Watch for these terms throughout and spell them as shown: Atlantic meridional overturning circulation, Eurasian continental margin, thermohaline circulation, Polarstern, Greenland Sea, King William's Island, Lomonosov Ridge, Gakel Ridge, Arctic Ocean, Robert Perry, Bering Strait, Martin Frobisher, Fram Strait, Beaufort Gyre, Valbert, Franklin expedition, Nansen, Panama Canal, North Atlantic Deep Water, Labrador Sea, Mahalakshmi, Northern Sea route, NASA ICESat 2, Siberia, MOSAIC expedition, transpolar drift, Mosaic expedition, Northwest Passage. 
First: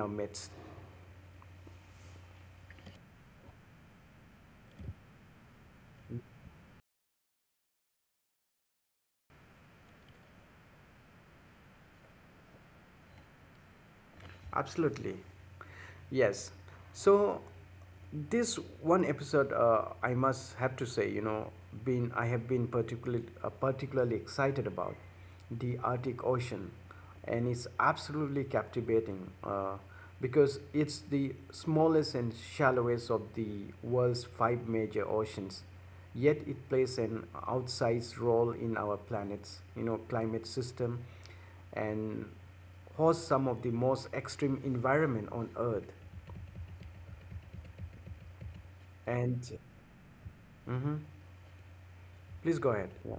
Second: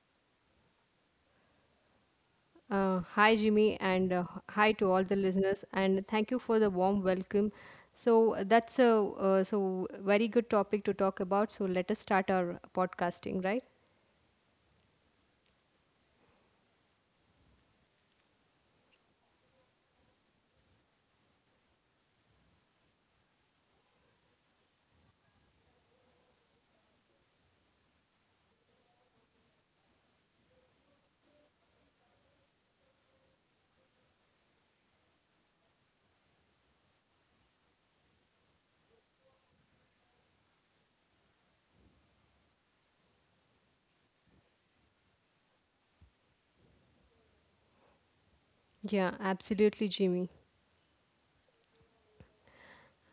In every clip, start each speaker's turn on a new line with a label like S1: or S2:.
S1: our midst.
S2: Hi, Jimmy, and hi to all the listeners, and thank you for the warm welcome. So that's a so very good topic to talk about. So let us start our podcasting, right?
S1: Absolutely. Yes. So this one episode, I must have to say, been I have been particularly excited about the Arctic Ocean, and it's absolutely captivating because it's the smallest and shallowest of the world's five major oceans. Yet it plays an outsized role in our planet's, climate system and hosts some of the most extreme environment on earth
S2: Yeah,
S1: and
S2: absolutely, Jimmy.
S1: Mhm. please go ahead, yeah.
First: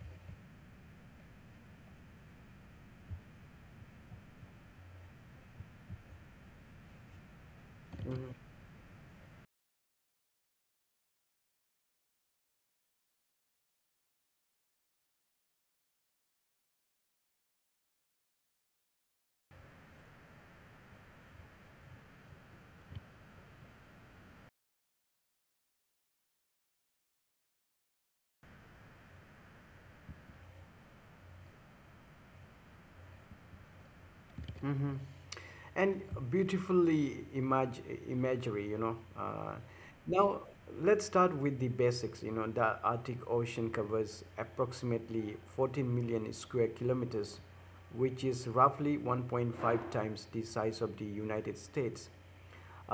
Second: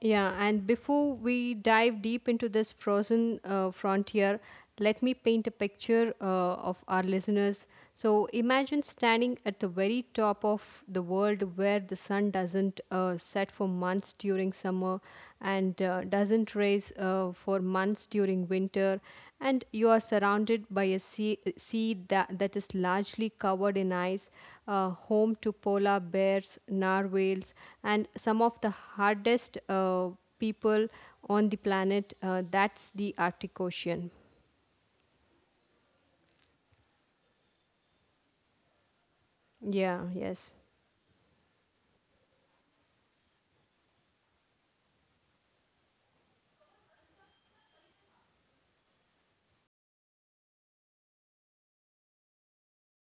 S2: Yeah, and before we dive deep into this frozen frontier, let me paint a picture of our listeners. So imagine standing at the very top of the world where the sun doesn't set for months during summer and doesn't raise for months during winter, and you are surrounded by a sea that is largely covered in ice, home to polar bears, narwhals, and some of the hardest people on the planet. That's the Arctic Ocean.
S1: hmm and beautifully imag- imagery,
S2: Yeah, yes.
S1: now let's start with the basics. The arctic ocean covers approximately 14 million square kilometers, which is roughly 1.5 times the size of the united states.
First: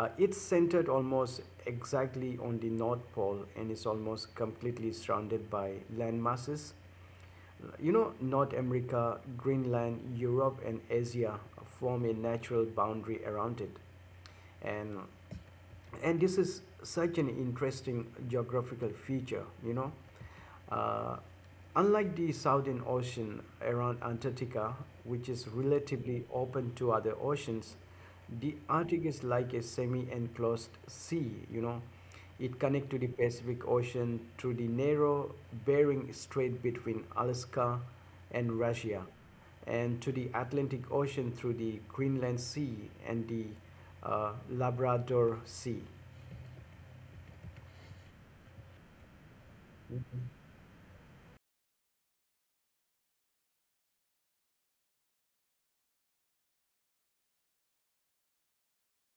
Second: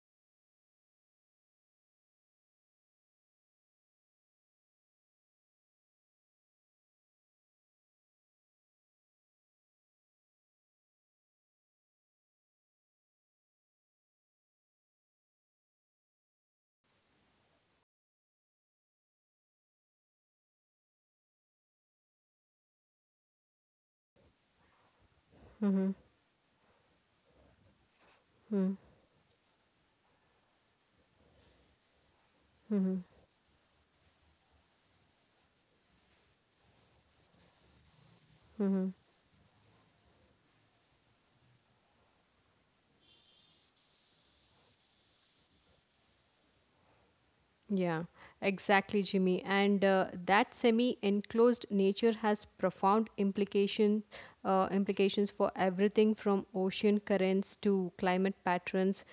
S1: It's centered almost exactly on the North Pole and is almost completely surrounded by land masses. You know, North America, Greenland, Europe, and Asia form a natural boundary around it. And, and this is such an interesting geographical feature, uh, unlike the Southern Ocean around Antarctica, which is
S2: Mm-hmm.
S1: relatively open to other oceans. The
S2: Mm-hmm.
S1: Arctic is like a semi-enclosed sea, you know. It connects
S2: Mm-hmm,
S1: to the Pacific Ocean through the narrow Bering Strait between Alaska and
S2: mm-hmm.
S1: Russia, and to the Atlantic Ocean through the Greenland Sea and the Labrador Sea.
S2: Yeah, exactly, Jimmy. And that semi-enclosed nature has profound implications for everything from ocean currents to climate patterns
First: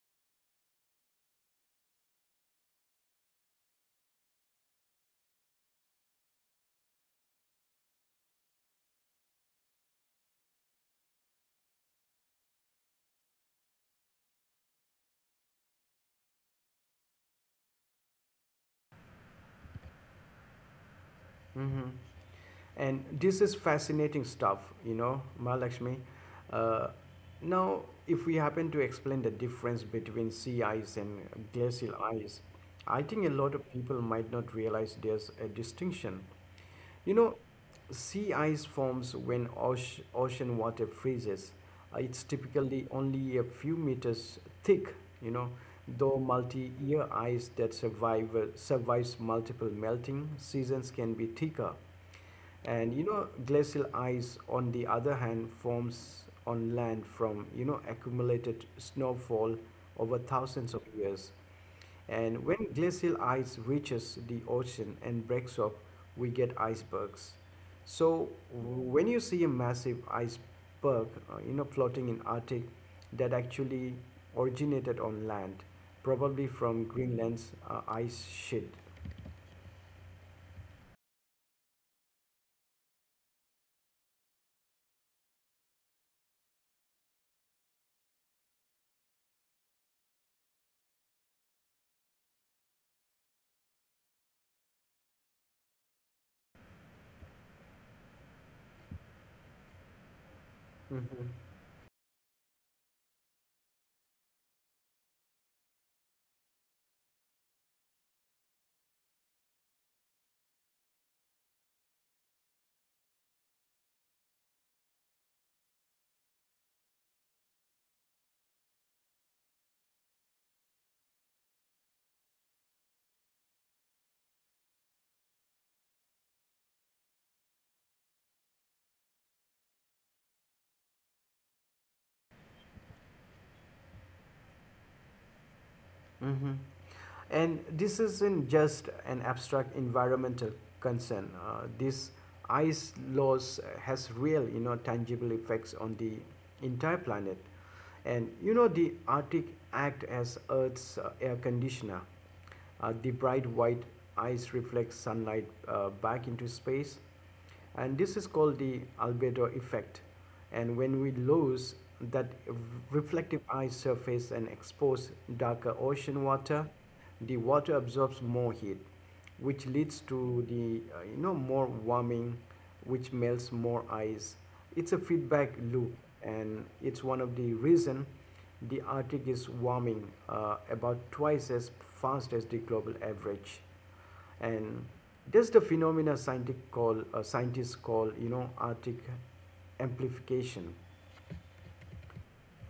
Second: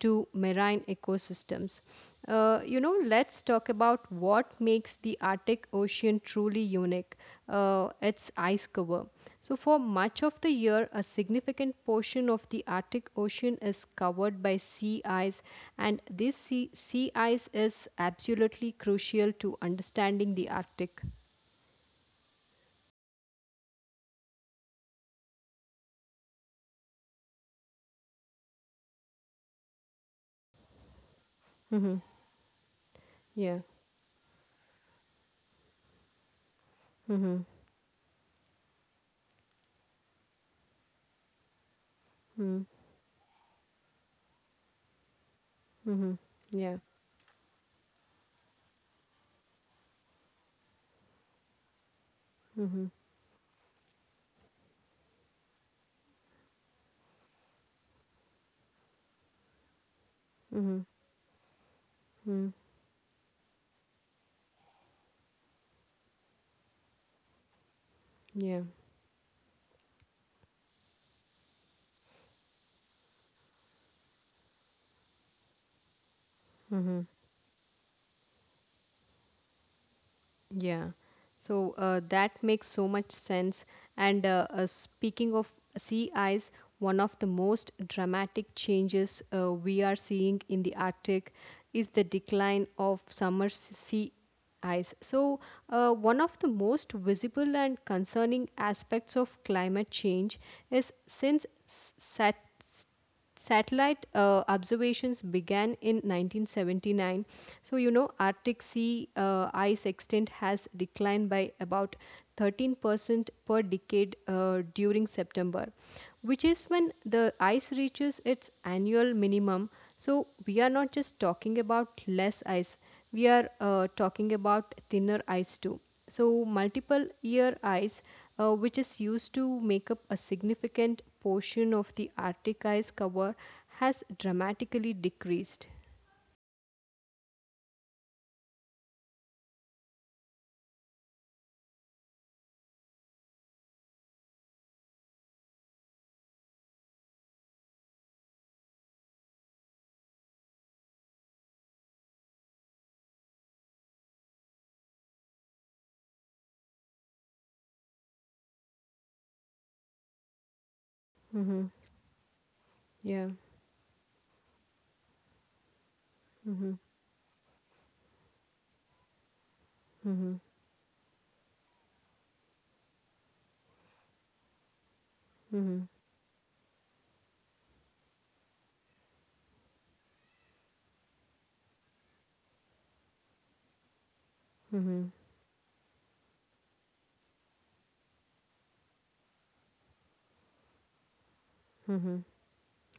S2: to marine ecosystems. You know, let's talk about what makes the Arctic Ocean truly unique, its ice cover. So, for much of the year, a significant portion of the Arctic Ocean is covered by sea ice, and this sea ice is absolutely crucial to understanding the Arctic.
S1: Mhm. And this is fascinating stuff, you know, Mahalakshmi. Uh, Now, if we happen to explain the difference between sea ice and
S2: Mm-hmm.
S1: glacial ice, I think a
S2: Yeah.
S1: lot of people might not realize there's a distinction. You know,
S2: Mm-hmm.
S1: sea ice forms when ocean water freezes. It's
S2: Mm-hmm.
S1: typically only a few meters thick, you know,
S2: Mm-hmm.
S1: though
S2: Yeah.
S1: multi-year ice that survive, survives multiple melting seasons can be thicker.
S2: Mm-hmm.
S1: And you know, glacial ice, on the other hand, forms on land from, you know, accumulated snowfall over
S2: Mm-hmm.
S1: thousands of years.
S2: Mm-hmm.
S1: And when glacial ice reaches the ocean and breaks up, we get icebergs. So
S2: Yeah.
S1: when you see a massive iceberg, you know, floating in Arctic, that actually originated on land, probably
S2: Mm-hmm.
S1: from Greenland's ice sheet.
S2: Yeah. So that makes so much sense. And speaking of sea ice, one of the most dramatic changes we are seeing in the Arctic is the decline of summer sea ice. So, one of the most visible and concerning aspects of climate change is since
S1: Mhm.
S2: s- sat- satellite observations began in 1979, so you know, arctic sea ice extent has declined by about 13% per decade during september, which is when the ice reaches its annual minimum. So we are not just talking about less ice, we are talking about thinner ice too. So multiple year ice, which is used to make up a significant portion of the Arctic ice cover, has dramatically decreased.
S1: Mm-hmm. And this isn't just an abstract environmental concern. This ice loss has real, you know, tangible effects on the entire planet. And you know, the Arctic act as Earth's air conditioner. The bright white ice reflects sunlight back into space, and this is called the albedo effect. And when we
S2: Mm-hmm.
S1: lose that
S2: Yeah.
S1: reflective ice surface and expose darker ocean
S2: Mm-hmm.
S1: water, the water absorbs more heat, which leads
S2: Mm-hmm.
S1: to the you know, more warming, which melts more ice. It's a feedback
S2: Mm-hmm.
S1: loop, and it's one of the reason the Arctic is warming about twice as fast as the global average.
S2: Mm-hmm.
S1: And there's the phenomena scientific call scientists call, you know, arctic amplification.
S2: Mm-hmm.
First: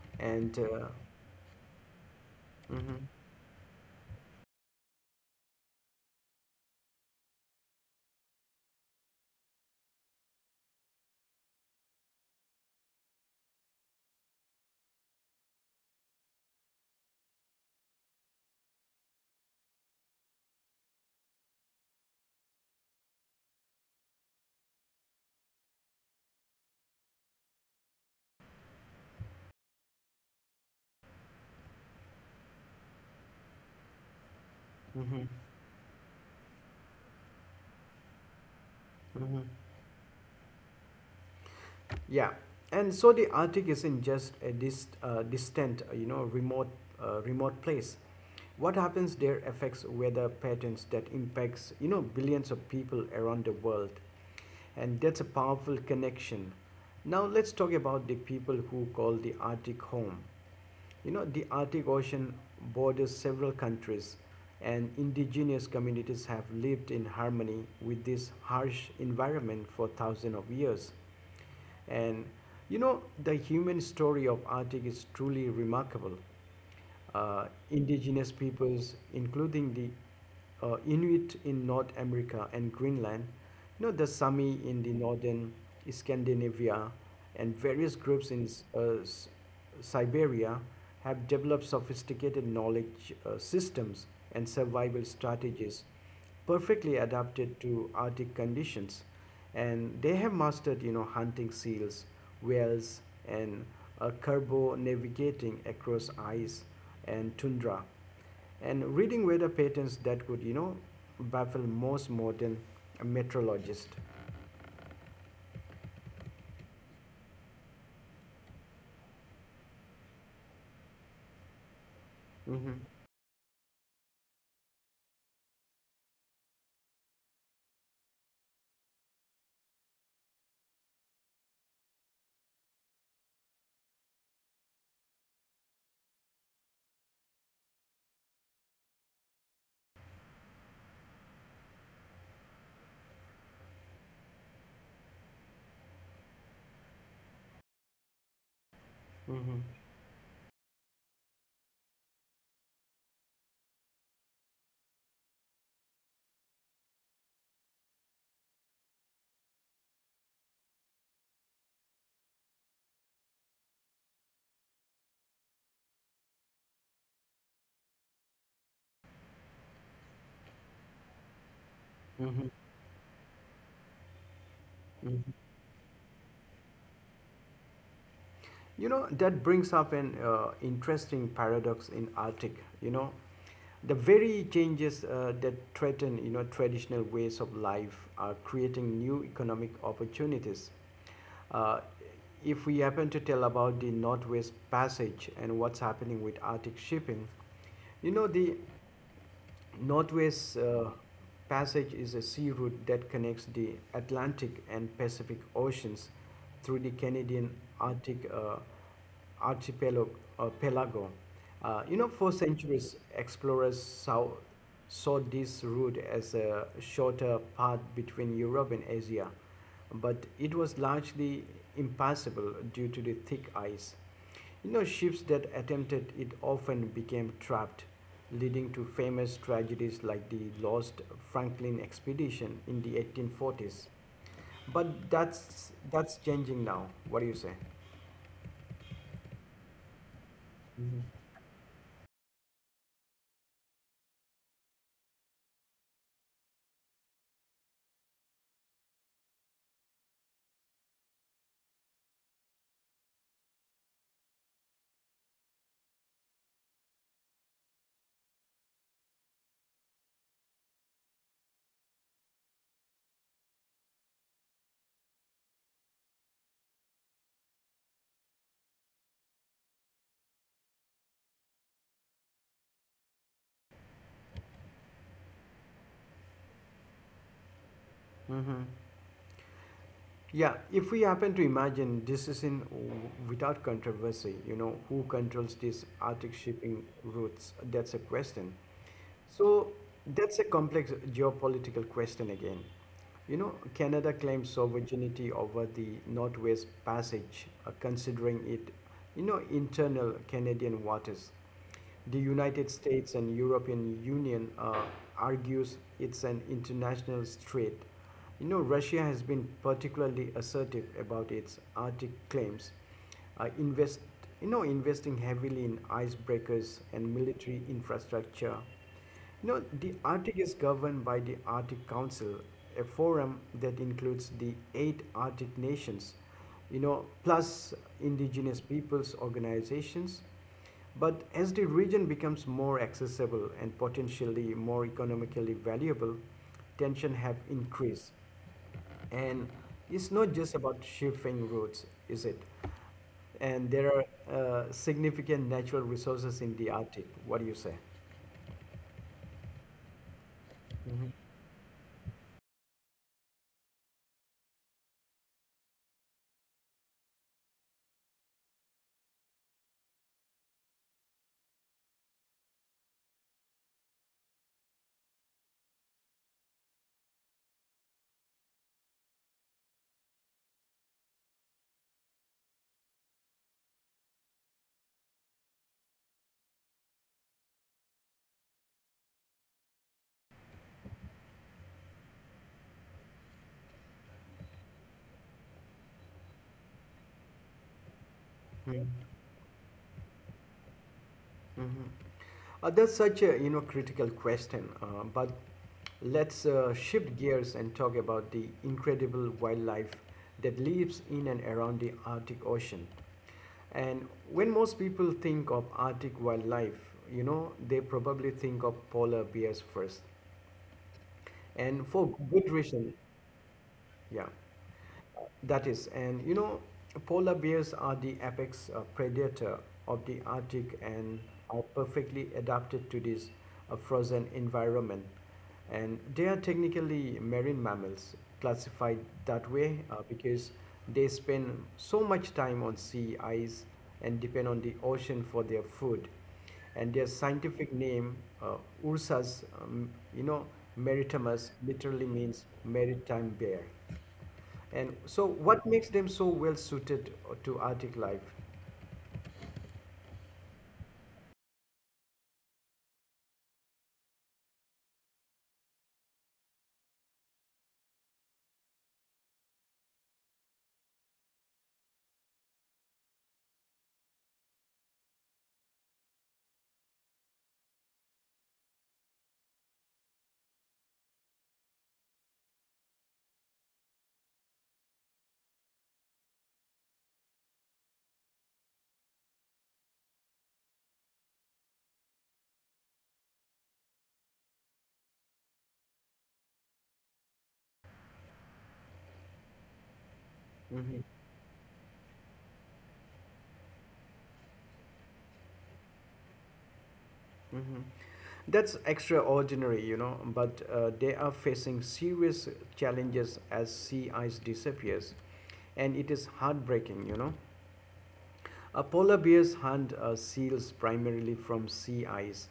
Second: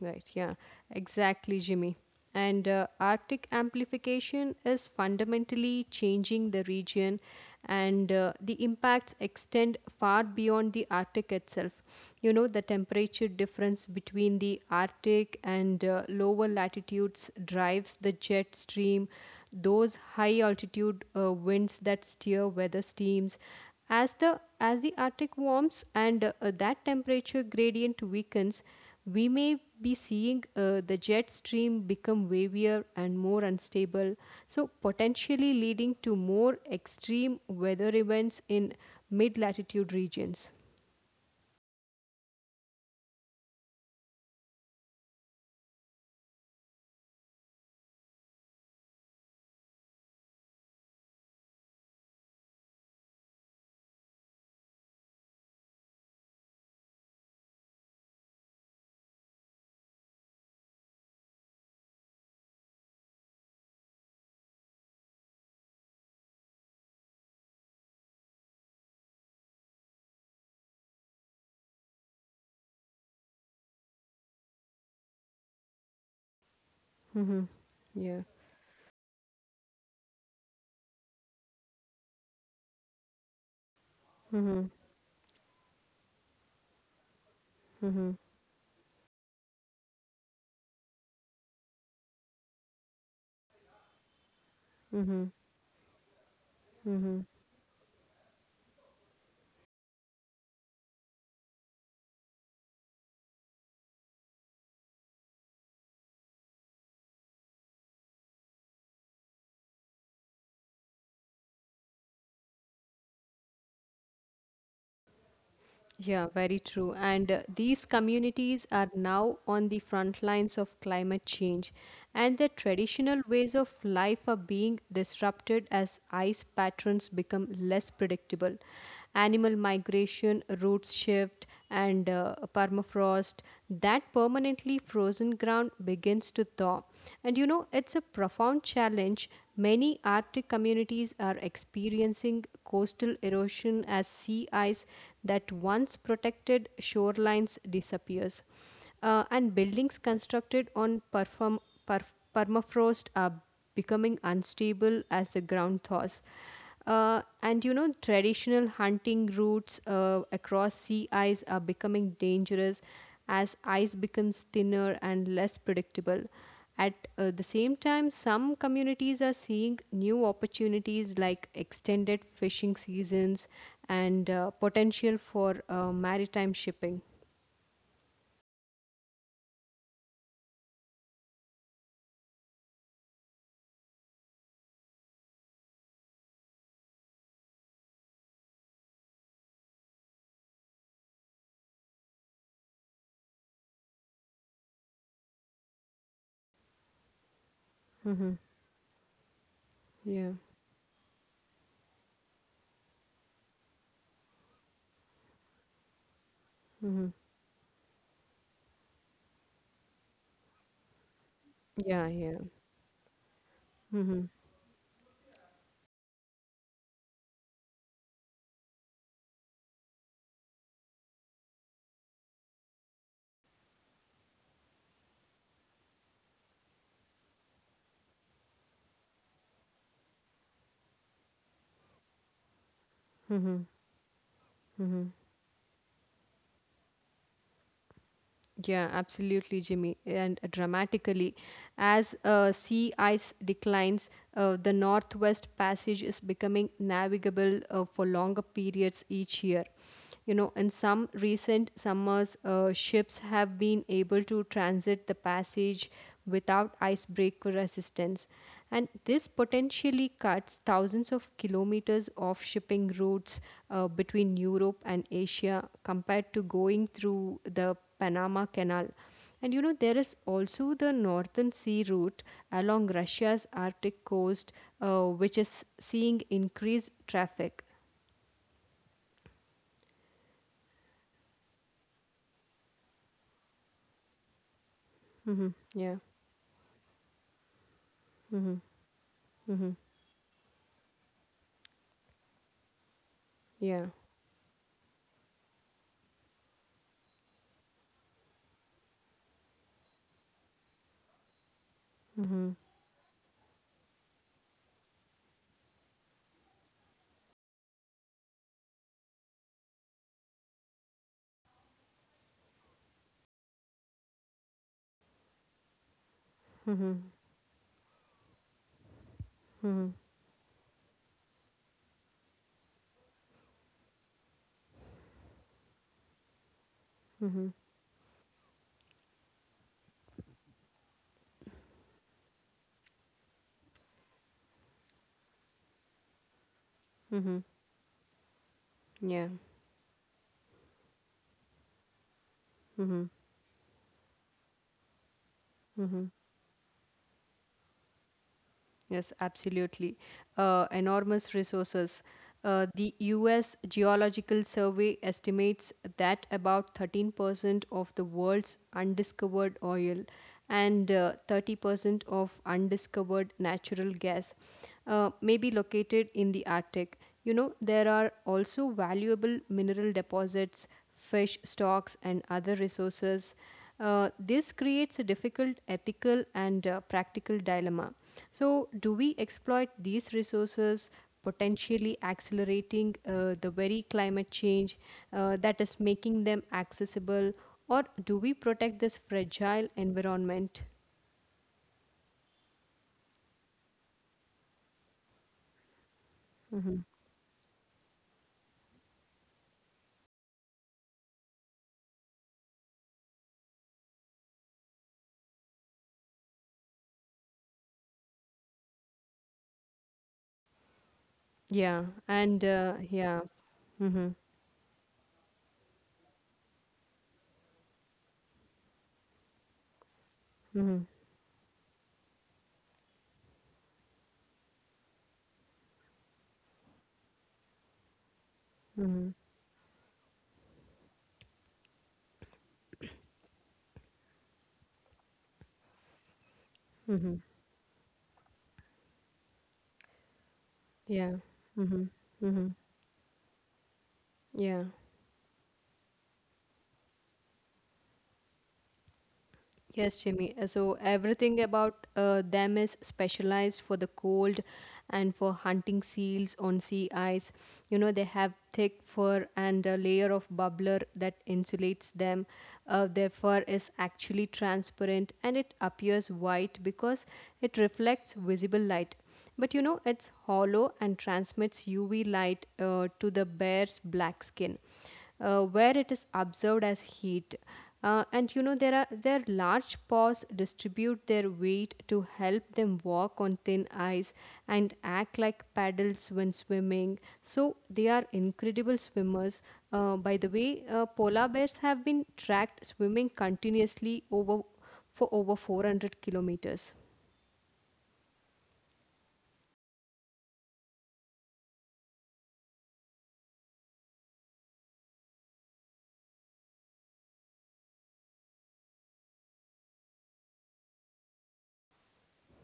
S2: Right, yeah,
S1: And
S2: exactly, Jimmy. And
S1: Mm-hmm.
S2: Arctic amplification is fundamentally changing the region, and the impacts extend far beyond the Arctic itself. You know, the temperature difference between the Arctic and lower latitudes drives the jet stream, those high altitude winds that steer weather streams. As the arctic warms and that temperature gradient weakens, we may be seeing the jet stream become wavier and more unstable, so
S1: Mm-hmm.
S2: potentially leading to more extreme weather events in mid
S1: Mm-hmm.
S2: latitude regions.
S1: Yeah. And so the Arctic isn't just a distant, remote place. What happens there affects weather patterns that impacts, you know, billions of people around the world. And that's a powerful connection. Now let's talk about the people who call the Arctic home. You know, the Arctic Ocean borders several countries, and indigenous communities have lived in harmony with this harsh environment for thousands of years. And you know, the human story of Arctic is truly remarkable.
S2: Mhm.
S1: uh,
S2: Yeah.
S1: Indigenous peoples, including the Inuit in North America and Greenland, you know, the
S2: Mm-hmm.
S1: Sami in the northern Scandinavia, and various groups in uh, S- Siberia have developed sophisticated knowledge systems and survival
S2: Mm-hmm.
S1: strategies perfectly
S2: Mm-hmm.
S1: adapted to Arctic conditions, and they have mastered, you know, hunting seals, whales, and carbo navigating across ice and tundra, and reading weather patterns that could, you know, baffle most modern meteorologists.
S2: Yeah, very true. And these communities are now on the front lines of climate change, and their
S1: Hmm.
S2: traditional ways of life are being disrupted as ice patterns become less predictable. Animal migration, roots shift, and permafrost, that permanently frozen ground, begins continents to thaw. And you know, it's a profound challenge. Many Arctic communities are experiencing coastal erosion as sea ice that once protected shorelines disappears. And
S1: Hmm.
S2: buildings constructed on permafrost are becoming unstable as the ground thaws. And you know, traditional hunting routes across sea ice are becoming dangerous as ice becomes thinner and less predictable. At the same time, some communities are seeing new opportunities like extended
S1: Hmm.
S2: fishing seasons and
S1: Hmm.
S2: potential for maritime shipping.
S1: You know, that brings up an interesting paradox in Arctic. You know, the very changes that threaten, you know, traditional ways of life are creating new economic opportunities. Uh, if we happen to tell about the Northwest Passage and what's happening with Arctic shipping, you know, the
S2: Mm-hmm.
S1: Northwest
S2: Yeah.
S1: Passage is a sea route that connects the Atlantic and Pacific Oceans through the
S2: Mm-hmm.
S1: Canadian Arctic archipelago. Pelago. You know, for
S2: Yeah. Yeah.
S1: centuries, explorers saw
S2: Mm-hmm.
S1: saw this route as a shorter path between Europe and Asia, but it was largely impassable due to the thick ice. You know, ships that attempted it often became trapped, leading to famous tragedies like the lost Franklin expedition in the
S2: Mm-hmm.
S1: 1840s. But
S2: Mm-hmm.
S1: that's changing now. What do you say?
S2: Yeah, absolutely, Jimmy. And uh,
S1: Mhm.
S2: dramatically, As uh, sea ice declines, the Northwest Passage is becoming navigable for longer periods each year. You know, in some recent summers, ships have been able to transit the passage without icebreaker resistance. And this potentially cuts thousands of kilometers of shipping routes between Europe and Asia compared to going through the Panama Canal. And you know, there is also the Northern Sea route along Russia's Arctic coast, which is seeing increased traffic.
S1: Mm-hmm. Yeah, if we happen to imagine this is in without controversy, you know, who
S2: Mm-hmm.
S1: controls
S2: Yeah.
S1: these Arctic shipping routes? That's a
S2: Mm-hmm.
S1: question.
S2: Mm-hmm.
S1: So that's a complex geopolitical question again. You know,
S2: Yeah.
S1: Canada claims sovereignty over the Northwest Passage, considering it, you know, internal Canadian waters. The
S2: Mm-hmm.
S1: United States and European Union argues it's an international strait. You know, Russia has been particularly assertive about its Arctic claims, uh, invest, you know, investing heavily in
S2: Mm-hmm.
S1: icebreakers and military infrastructure. You know, the Arctic is governed by the Arctic Council, a forum that includes the eight Arctic nations, you know,
S2: Mm-hmm.
S1: plus indigenous peoples organizations, but as the region becomes more accessible and potentially more economically valuable, tension
S2: Mm-hmm.
S1: have increased.
S2: Yeah.
S1: And it's not just about shipping routes, is it?
S2: Mm-hmm.
S1: And there are significant natural resources in the Arctic. What do you say?
S2: Yes, absolutely.
S1: Hmm.
S2: Enormous resources. The US Geological Survey estimates that about 13% of the world's undiscovered oil and 30% of undiscovered natural gas may be located in the Arctic. You know, there are also valuable mineral deposits, fish stocks, and other resources. This creates a difficult ethical and practical dilemma. So, do we exploit these resources, potentially accelerating the very climate change that is making them accessible, or do we protect
S1: Hmm.
S2: this fragile environment?
S1: That's such a, you know, critical question. But let's
S2: Hmm.
S1: shift gears and talk about the incredible wildlife that lives in and around the Arctic Ocean. And when most people think of Arctic wildlife, you know, they probably think of polar bears first. And
S2: Yeah,
S1: for
S2: and
S1: good reason,
S2: yeah, mm-hmm,
S1: yeah. That is, and you know, polar bears are the apex predator of the Arctic
S2: mm-hmm,
S1: and are perfectly adapted to this frozen environment. And they are technically marine mammals, classified
S2: mm-hmm,
S1: that way because they spend so much time on sea ice and depend on the ocean for their food. And their
S2: mm-hmm,
S1: scientific name, uh, Ursus, you know,
S2: yeah,
S1: maritimus,
S2: mm-hmm,
S1: literally means
S2: mm-hmm,
S1: maritime bear.
S2: yeah.
S1: And so, what makes them so well suited to Arctic life?
S2: Yes, Jimmy. So everything about them is specialized for the cold and for hunting seals on sea ice. You know, they have thick fur and a layer of bubbler that insulates them. Their fur is actually transparent and it appears white because it reflects visible light. But you know, it's hollow and transmits UV light to the bear's black skin, where it is observed as heat. And you know, there are their large paws distribute their weight to help them walk on thin ice and act like paddles when swimming. So they are incredible swimmers. By the way,
S1: Hmm.
S2: polar bears have been tracked swimming continuously over for over 400 kilometers.
S1: Hmm. That's extraordinary, you know, but they are facing serious challenges as sea ice disappears, and it is heartbreaking, you know. Polar bears hunt seals primarily from sea ice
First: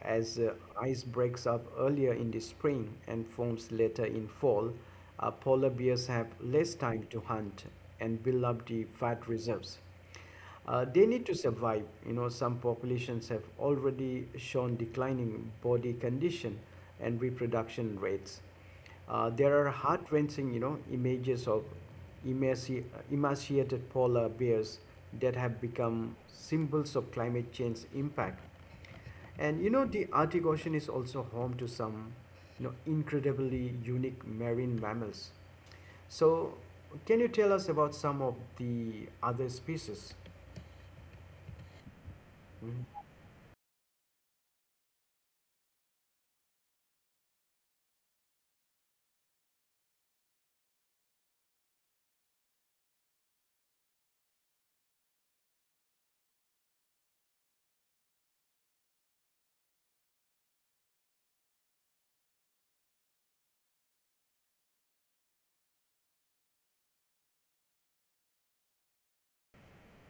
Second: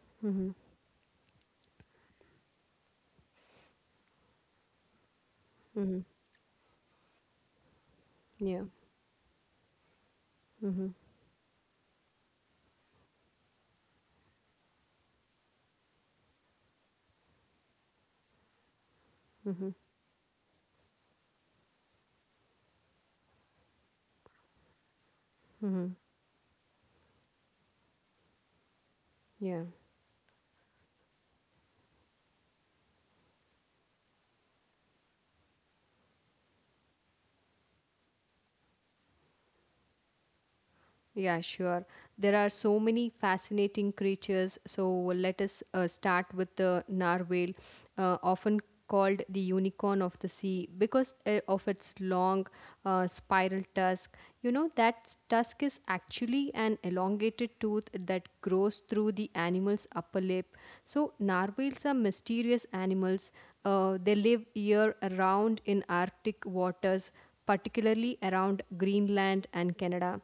S1: as
S2: Hmm.
S1: ice breaks up earlier in the spring and forms later in fall. Polar
S2: Hmm.
S1: bears have less time to hunt and build
S2: Yeah.
S1: up the fat reserves
S2: Mm-hmm.
S1: they need to survive. You know, some populations have already shown declining body condition and reproduction rates.
S2: Mm-hmm.
S1: There are heart-wrenching, you know, images of emaci- emaciated polar bears that have
S2: Mm-hmm.
S1: become symbols of climate change impact.
S2: Yeah.
S1: And you know, the Arctic Ocean is also home to some, you know, incredibly unique marine mammals. So, can you tell us about some of the other species?
S2: Yeah, sure. There are so many fascinating creatures. So let us start with the narwhal, often called the unicorn of the sea because of its long spiral tusk. You know, that tusk is actually an elongated tooth that grows through the animal's upper lip. So, narwhals are mysterious animals. They live year round in Arctic waters, particularly around Greenland and Canada,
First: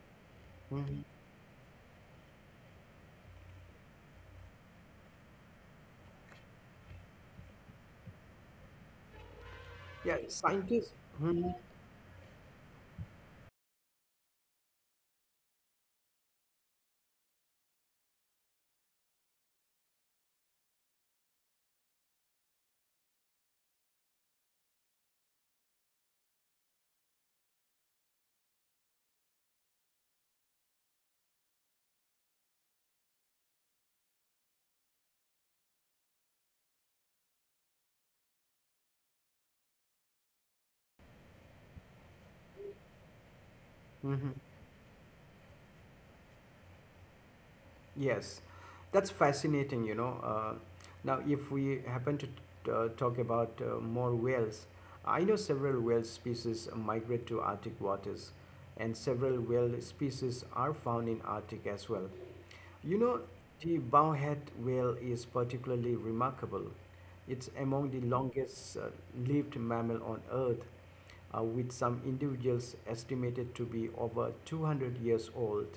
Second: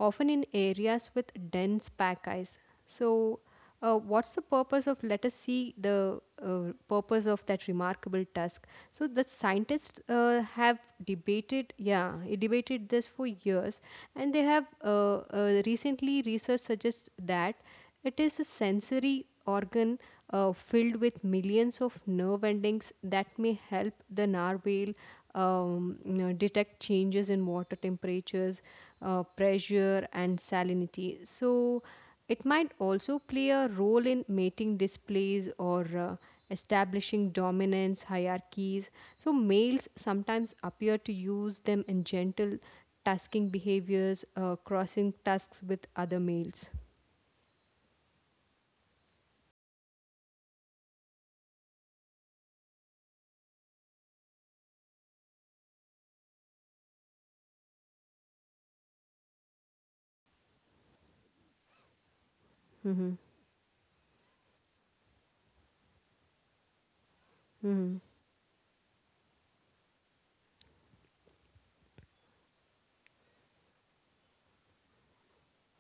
S2: often in
S1: Mhm.
S2: areas with dense pack ice. So, what's the purpose of? Let us see the purpose of that remarkable tusk. So, the scientists
S1: Yeah,
S2: have
S1: scientists.
S2: debated this for years, and they have recently research suggests that it is a sensory organ filled with millions of nerve endings that may help the narwhal you know, detect changes in water temperatures, pressure, and salinity. So, it might also play a role in mating displays or establishing dominance hierarchies. So, males sometimes appear to use them in gentle tasking behaviors,
S1: Mhm.
S2: crossing tasks with other males.
S1: Yes, that's fascinating. You know, now if we happen to talk about more whales, I know several whale species migrate to Arctic waters, and several whale species are found in Arctic as well. You
S2: Hmm.
S1: know, the bowhead whale is particularly remarkable. It's among
S2: Hmm.
S1: the longest lived mammal on Earth, with some individuals estimated to be over 200 years old.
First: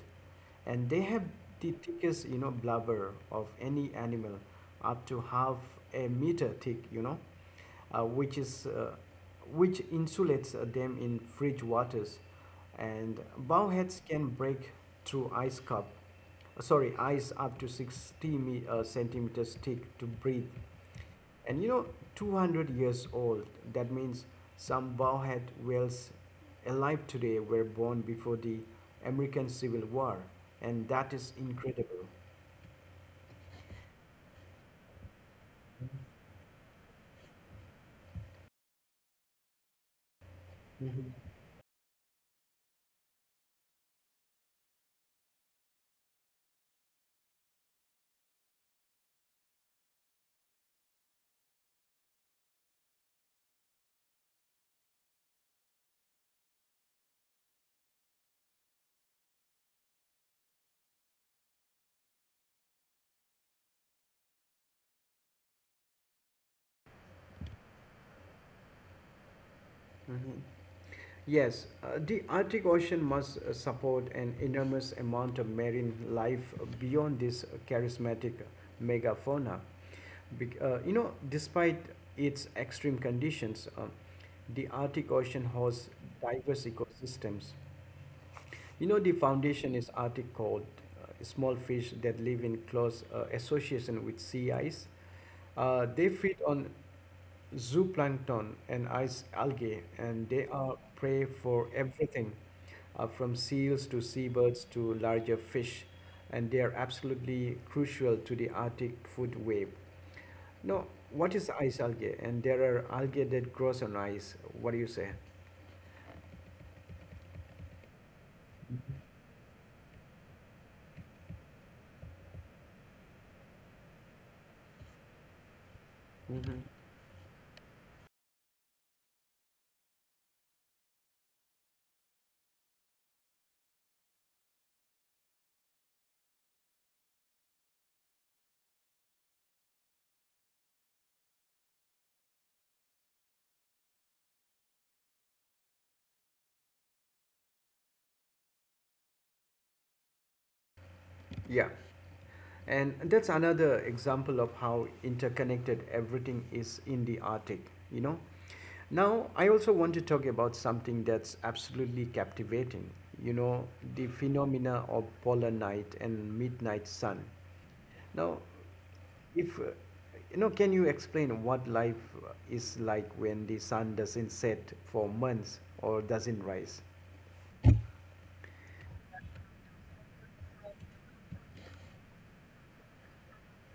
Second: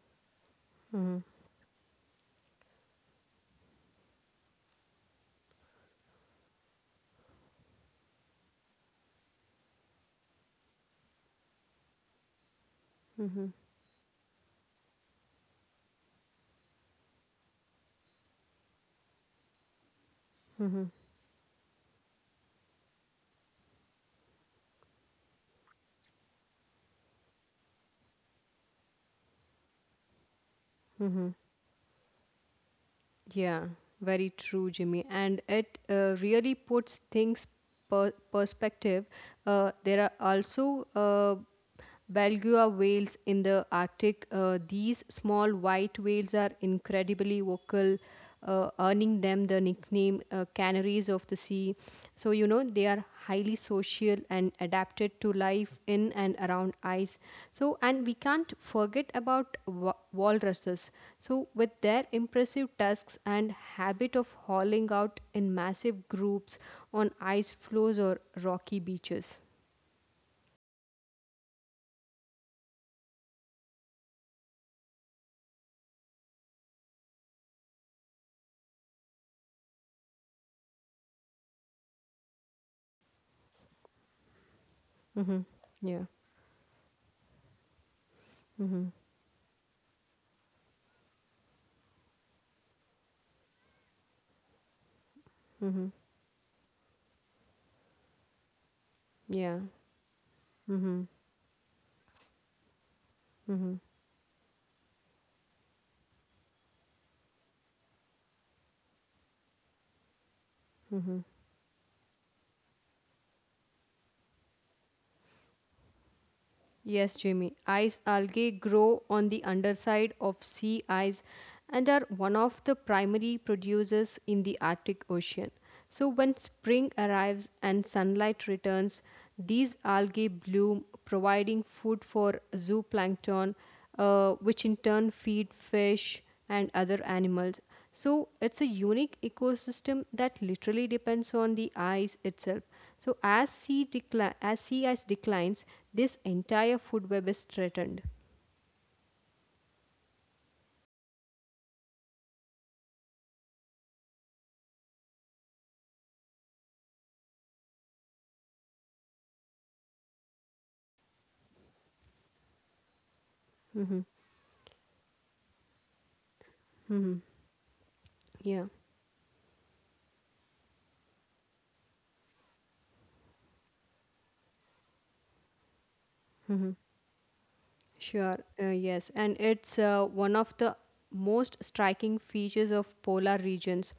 S1: And they have
S2: Hmm.
S1: the thickest, you know, blubber of any animal, up to half a meter thick, you know, uh, which is uh, which insulates them in fridge waters. And bowheads can break through ice cup sorry ice up to 60 centimeters thick to breathe.
S2: Hmm.
S1: And you know, 200 years old, that means some bowhead whales alive today were born before the American Civil War, and that
S2: Hmm.
S1: is incredible.
S2: Yeah, very true, Jimmy. And it really puts things perspective. There are also
S1: Mhm.
S2: Belgua whales in the Arctic. These small white whales are incredibly vocal, earning them the nickname canaries of the sea. So, you know, they are highly social and adapted to life in and around ice. So, and we can't forget about walruses. So, with their impressive tusks and habit of hauling out in massive groups on ice floes or rocky beaches.
S1: Mhm. Yes, the Arctic Ocean must support an enormous amount of marine life beyond this charismatic megafauna. You know, despite its extreme conditions, the Arctic
S2: Mm-hmm.
S1: Ocean hosts
S2: Yeah.
S1: diverse ecosystems.
S2: Mm-hmm.
S1: You know, the foundation is Arctic called small fish that live in close association with sea ice.
S2: Mm-hmm.
S1: They feed on zooplankton and ice
S2: Yeah.
S1: algae, and they
S2: Mm-hmm.
S1: are prey for everything
S2: Mm-hmm.
S1: from seals to seabirds to larger fish, and they are absolutely crucial to the Arctic food web.
S2: Mm-hmm.
S1: Now, what is ice algae? And there are algae that grows on ice. What do you say?
S2: Yes, Jamie. Ice algae grow on the underside of sea ice and are one of the primary producers in the Arctic Ocean. So, when spring
S1: Hmm.
S2: arrives and sunlight returns, these algae bloom, providing food for zooplankton, which in turn feed fish and other animals. So it's a unique ecosystem that literally depends on the ice itself. So as sea ice declines, this entire food web is threatened.
S1: Yeah. And that's another example of how interconnected everything is in the Arctic, you know. Now, I also want to talk about something that's absolutely captivating, you know,
S2: Hmm.
S1: the phenomena of polar night and midnight
S2: Hmm.
S1: sun. Now,
S2: Yeah.
S1: if you know, can you explain what life is like when the sun doesn't set for months or doesn't
S2: Hmm.
S1: rise?
S2: Sure. Yes, and it's one of the most striking features of polar regions.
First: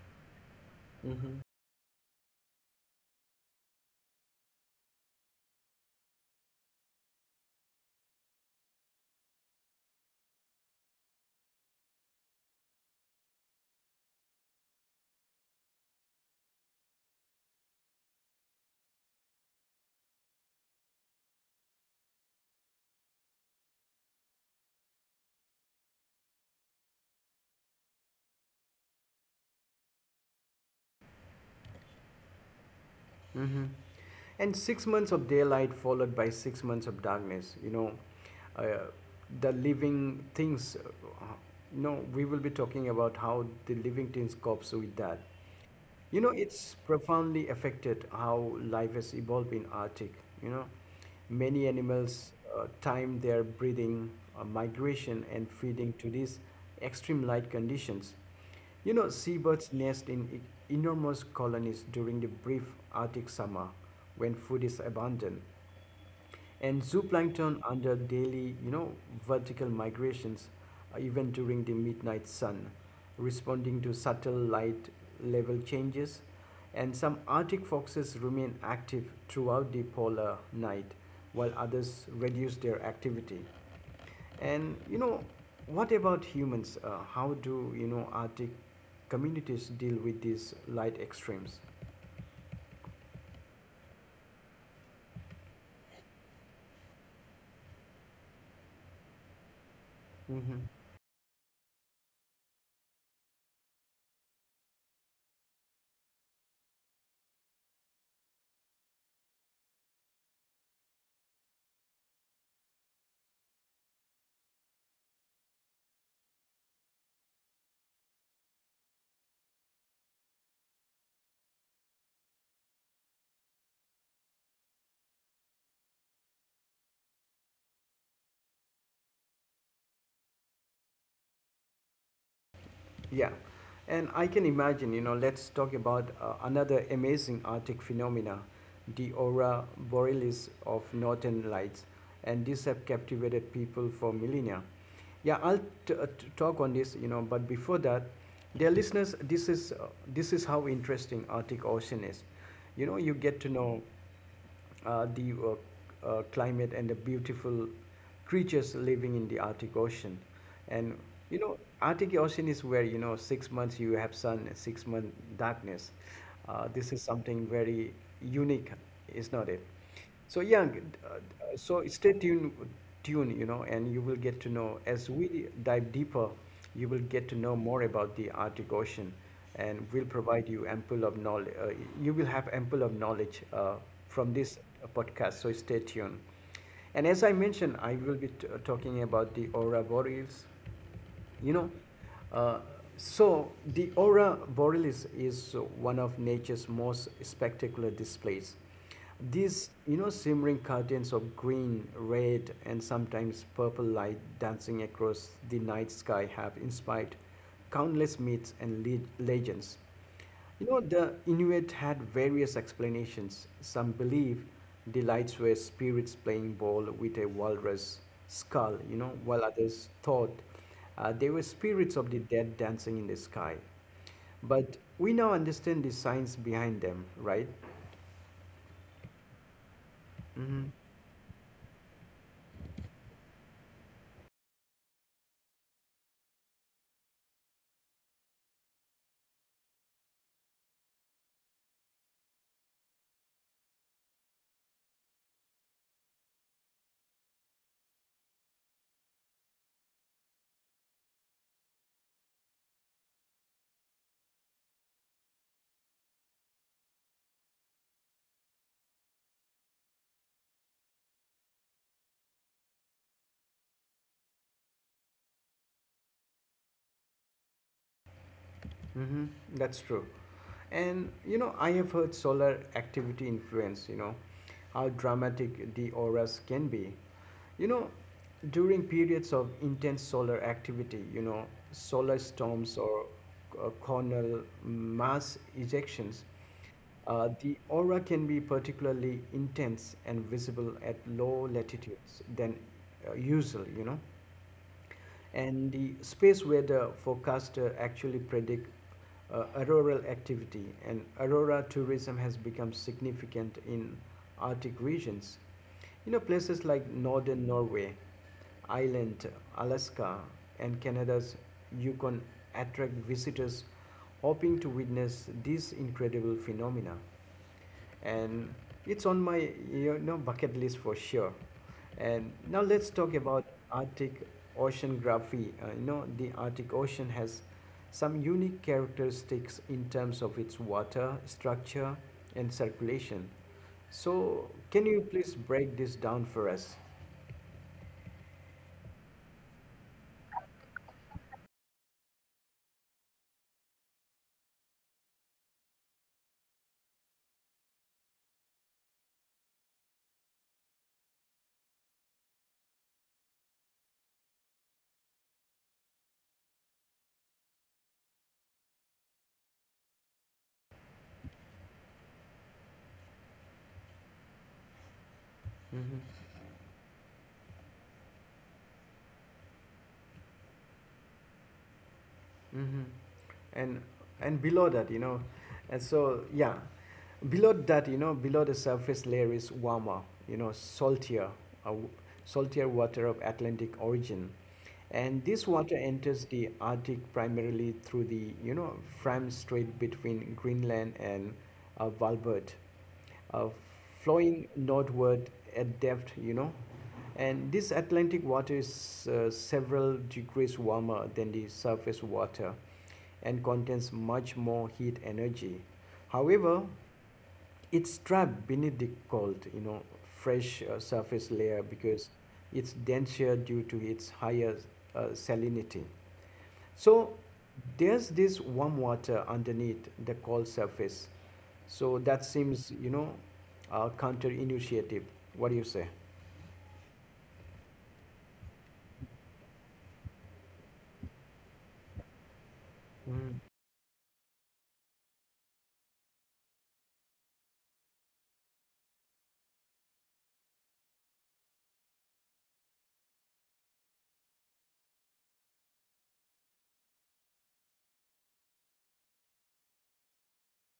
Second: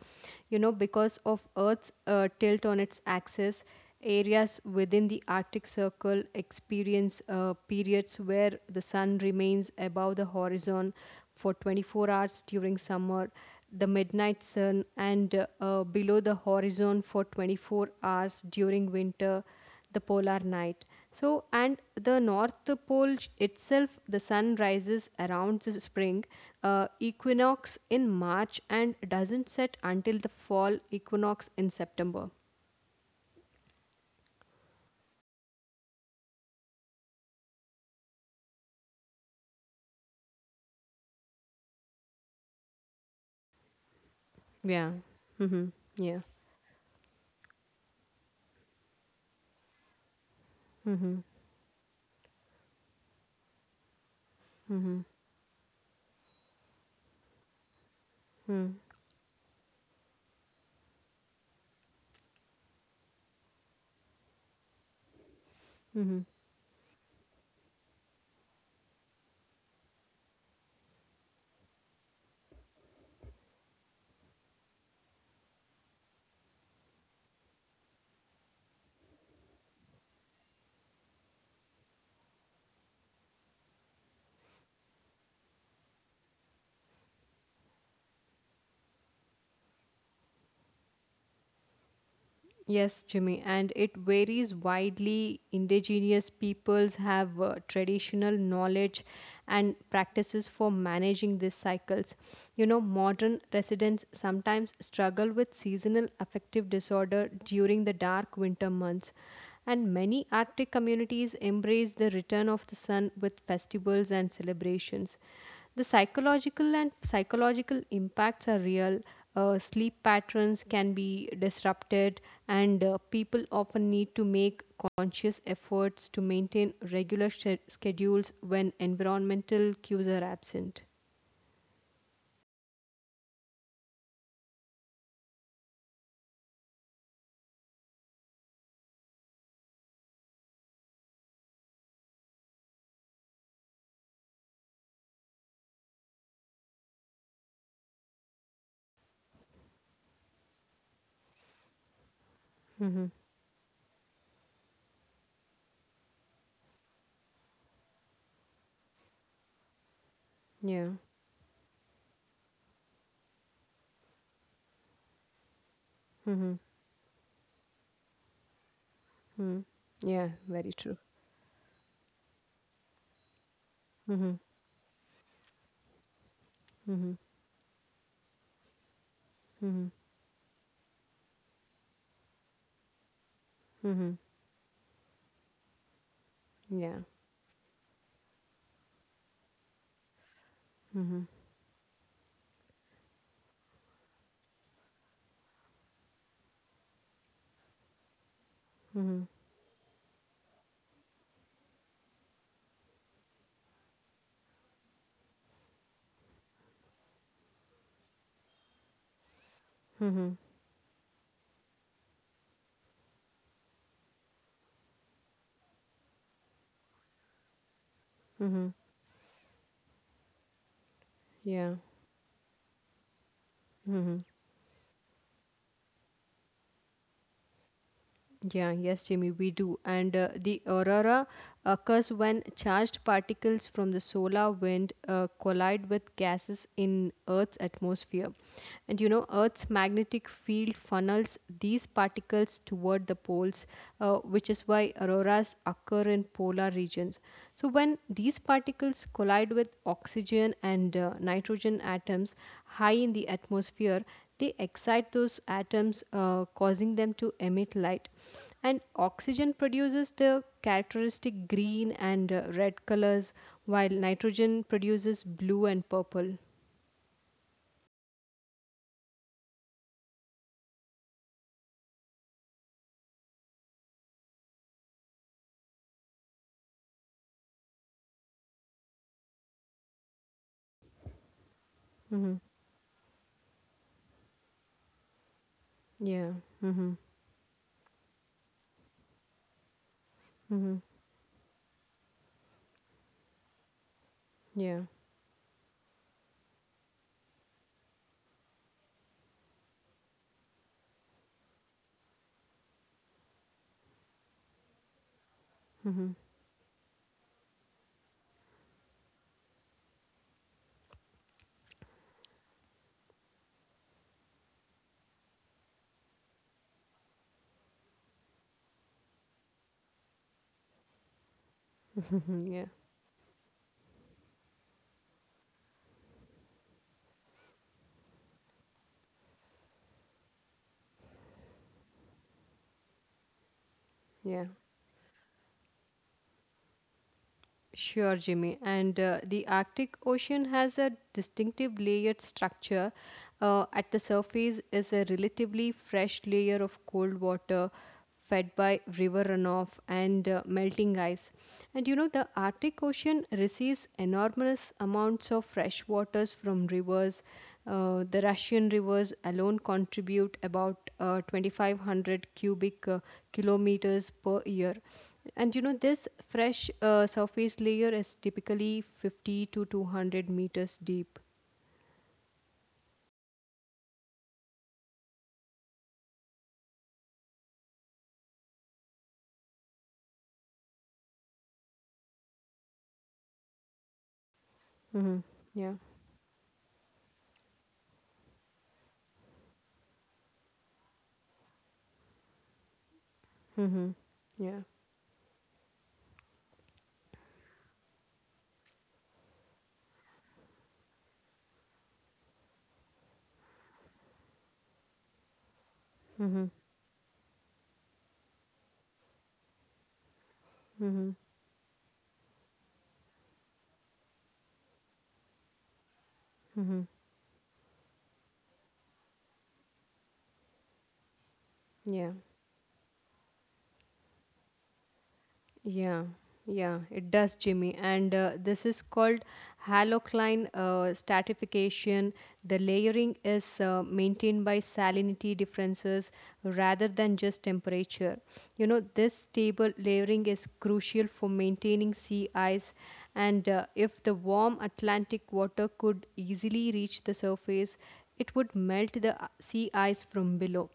S2: You know, because
S1: Hmm.
S2: of Earth's tilt on its axis, areas within the Arctic Circle experience periods where the sun remains above the horizon for 24 hours during summer, the midnight sun, and below the horizon for 24 hours during winter, the polar night. So, and the North Pole itself, the sun rises around the spring equinox in March and doesn't set until the fall equinox in September.
S1: Mm-hmm. And 6 months of daylight followed by 6 months of darkness. Uh, the living things. No, We will be talking about how the living things copes with
S2: Yeah.
S1: that.
S2: Mm-hmm.
S1: You
S2: Yeah.
S1: know, it's profoundly affected how life has evolved in Arctic. You know,
S2: Mm-hmm.
S1: many animals time their breeding, migration,
S2: Mm-hmm.
S1: and feeding to these extreme light conditions. You know, seabirds nest in enormous colonies during the brief Arctic summer when food is abundant.
S2: Mm-hmm.
S1: And zooplankton under daily, you know, vertical migrations, even during the midnight sun, responding to subtle light level changes. And some Arctic foxes remain active throughout the polar night, while others reduce their activity. And you know, what about humans? How do you know Arctic communities deal with these light extremes?
S2: Yes, Jimmy, and it varies widely. Indigenous peoples have traditional knowledge and
S1: Hmm.
S2: practices for managing these cycles. You know, modern residents sometimes struggle with seasonal affective disorder during the dark winter months. And many Arctic communities embrace the return of the sun with festivals and celebrations. The psychological and psychological impacts are real. Sleep patterns can be disrupted, and people often need to make conscious efforts to maintain regular schedules when environmental cues are absent.
S1: Yeah, and I can imagine. You know, let's talk about another amazing Arctic phenomena, the aurora borealis of northern lights, and these have captivated people for millennia. Yeah, I'll talk on this, you know, but before that, dear listeners, this is how interesting Arctic Ocean is. You know, you
S2: Mm-hmm.
S1: get to know the climate and the beautiful creatures living in the Arctic Ocean. And
S2: Yeah.
S1: you know, Arctic Ocean is where you know 6 months you have sun, 6 month darkness.
S2: Mm-hmm.
S1: This is something very unique, is not it?
S2: Mm-hmm.
S1: So
S2: Yeah. Very true.
S1: uh, so stay tuned, tune you know, and you will get to
S2: Mm-hmm.
S1: know as we dive deeper, you will
S2: Mm-hmm.
S1: get to know more about the Arctic Ocean, and
S2: Mm-hmm.
S1: we'll provide you ample of knowledge. You will have ample of knowledge
S2: Mm-hmm.
S1: from this podcast. So stay tuned. And
S2: Yeah.
S1: as I mentioned, I will be talking about the aurora borealis.
S2: Mm-hmm.
S1: You know, uh, so the aurora borealis is one of nature's most spectacular displays.
S2: Mm-hmm.
S1: These, you know, simmering curtains of green, red, and sometimes purple light dancing across the night sky have inspired countless myths and legends.
S2: Mm-hmm.
S1: You know, the Inuit had various explanations. Some believe the lights were spirits playing ball with a walrus
S2: Mm-hmm.
S1: skull, you know, while others thought they were
S2: Yeah.
S1: spirits of the dead dancing in the sky.
S2: Mm-hmm.
S1: But we now understand the science behind them, right?
S2: Yeah, yes, Jimmy, we do. And the
S1: Hmm.
S2: aurora occurs when charged particles from the solar wind collide with gases in Earth's atmosphere. And you know, Earth's magnetic field funnels these particles toward the poles, which is why auroras occur in polar regions. So, when these particles collide with oxygen and nitrogen atoms high in the atmosphere, they excite those atoms, causing them to emit light. And oxygen produces the characteristic green and red colors, while nitrogen produces blue and purple.
S1: Mm-hmm. That's true. And you know, I have heard solar activity influence, you know, how dramatic the auras can be. You know, during periods of intense solar activity, you know, solar
S2: Mm-hmm.
S1: storms or coronal mass ejections,
S2: Yeah. Mm-hmm.
S1: the aura can be particularly intense and visible
S2: Mm-hmm.
S1: at low latitudes than usual, you know.
S2: Yeah.
S1: And the space weather forecaster actually predict auroral activity and aurora tourism has become significant in Arctic regions. You
S2: Mm-hmm.
S1: know, places like northern Norway, Ireland, Alaska, and Canada's Yukon attract visitors hoping to witness these incredible phenomena. And it's on my you know bucket list for sure. And
S2: Mm-hmm.
S1: now
S2: Yeah.
S1: let's talk about Arctic oceanography. You know, the Arctic Ocean has some unique characteristics in terms of its water structure and circulation. So,
S2: Yeah.
S1: can you please break this down for us?
S2: Sure, Jimmy. And the Arctic Ocean has a distinctive layered structure. At the surface is a relatively fresh layer of cold water fed by river runoff and melting ice. And you know, the Arctic Ocean receives enormous amounts of fresh waters from rivers. The Russian rivers alone contribute about 2,500 cubic kilometers per year, and you know,
S1: Mm-hmm.
S2: this fresh surface layer is typically 50 to 200 meters deep.
S1: Mm-hmm. And and Below that, you know, and so yeah, below that, you know, below the surface layer is warmer, you know, uh, saltier water of Atlantic origin.
S2: Mm-hmm.
S1: And this
S2: Yeah.
S1: water enters the Arctic primarily through the, you know, Fram Strait between Greenland and Valbert, uh,
S2: Mm-hmm.
S1: flowing
S2: Yeah.
S1: northward at depth, you know. And this Atlantic water is several degrees warmer than the surface water and contains much more heat energy.
S2: Mm-hmm.
S1: However, it's trapped beneath the cold, you know, fresh
S2: Mm-hmm.
S1: surface layer because it's denser due to its higher salinity.
S2: Mm-hmm.
S1: So there's this warm water underneath the cold surface. So
S2: Yeah.
S1: that seems, counterintuitive. What do you say?
S2: Yeah. Yeah, it does, Jimmy. And this is called halocline stratification. The layering
S1: Mm.
S2: is maintained by salinity differences rather than just temperature. You know, this stable layering is crucial for maintaining sea ice, and if the warm Atlantic water could easily reach the surface, it would melt the sea ice from below.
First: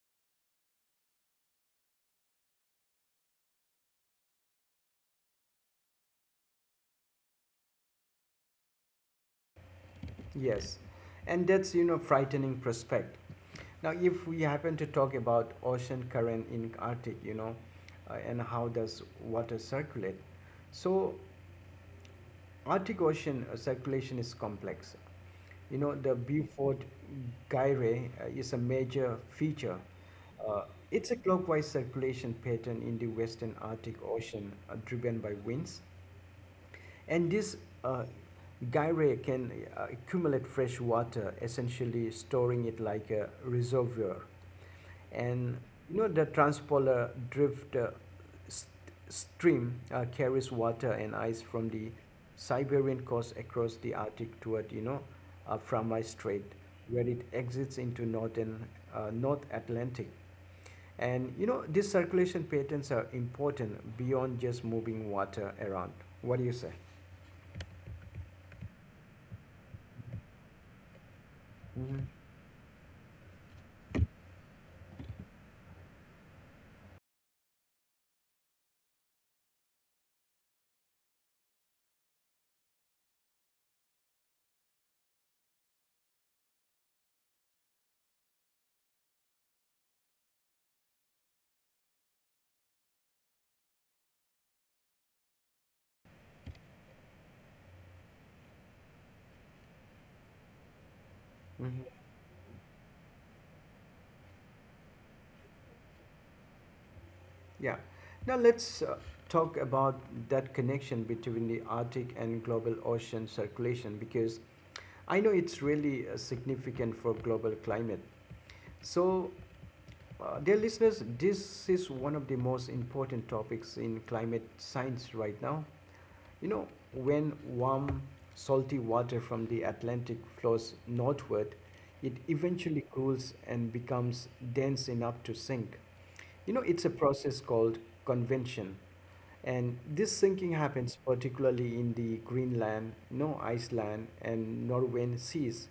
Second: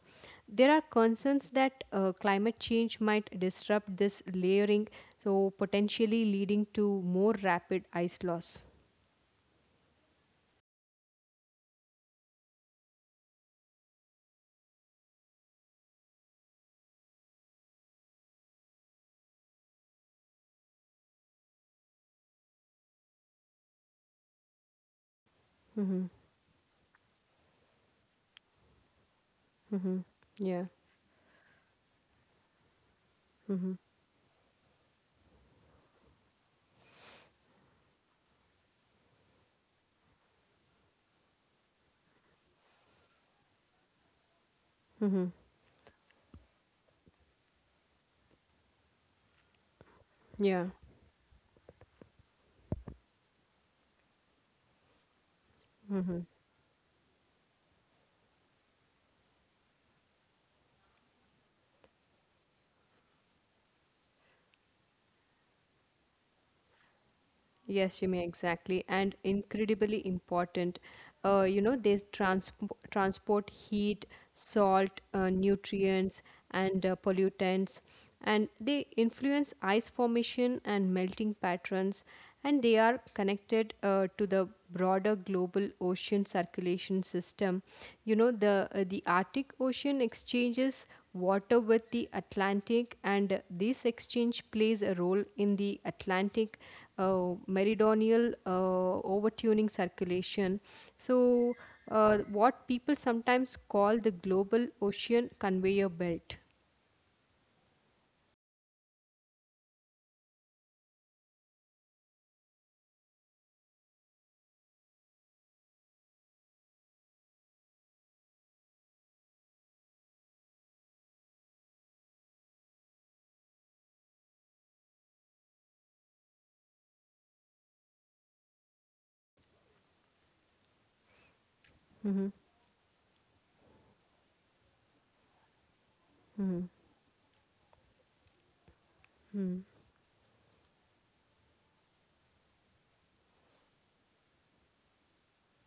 S2: There are concerns that climate change might disrupt this layering, so potentially leading to more rapid ice loss.
S1: Yes, and that's you know frightening prospect. Now, if we happen to talk about ocean current in Arctic, you know, and how does water circulate? So Arctic Ocean circulation is complex. You know,
S2: Mm-hmm,
S1: the Beaufort Gyre is a major feature.
S2: mm-hmm, yeah.
S1: Uh, it's a clockwise circulation pattern in the
S2: Mm-hmm,
S1: western Arctic Ocean driven by winds. And this uh, gyre can accumulate fresh water, essentially storing it like a reservoir,
S2: mm-hmm.
S1: and you know the transpolar drift st- stream carries
S2: Yeah.
S1: water and ice from the Siberian coast across the Arctic toward you know Framai
S2: Hmm.
S1: Strait, where it exits into northern North Atlantic. And you know these circulation patterns are important beyond just moving water around. What do you say?
S2: Yes, Jimmy, exactly. And incredibly important. You know, they
S1: Hmm.
S2: transp transport heat, salt, nutrients, and pollutants, and they influence ice formation and melting patterns, and they are connected to the broader global ocean circulation system. You know, the Arctic Ocean exchanges water with the Atlantic, and this exchange plays a role in the Atlantic meridional overtuning circulation. So,
S1: Hmm.
S2: what people sometimes call the global ocean conveyor belt.
S1: Yeah. Now let's talk about that connection between the Arctic and global ocean circulation because I know it's really significant for global climate. So, dear listeners, this is one of the most important topics in climate science right now. You know, when warm, salty water from the Atlantic flows northward, it
S2: Mhm,
S1: eventually cools and becomes dense enough to sink. You know,
S2: mhm,
S1: it's a process called convection.
S2: mhm.
S1: And this sinking happens particularly in the Greenland, you know, Iceland, and Norwegian seas.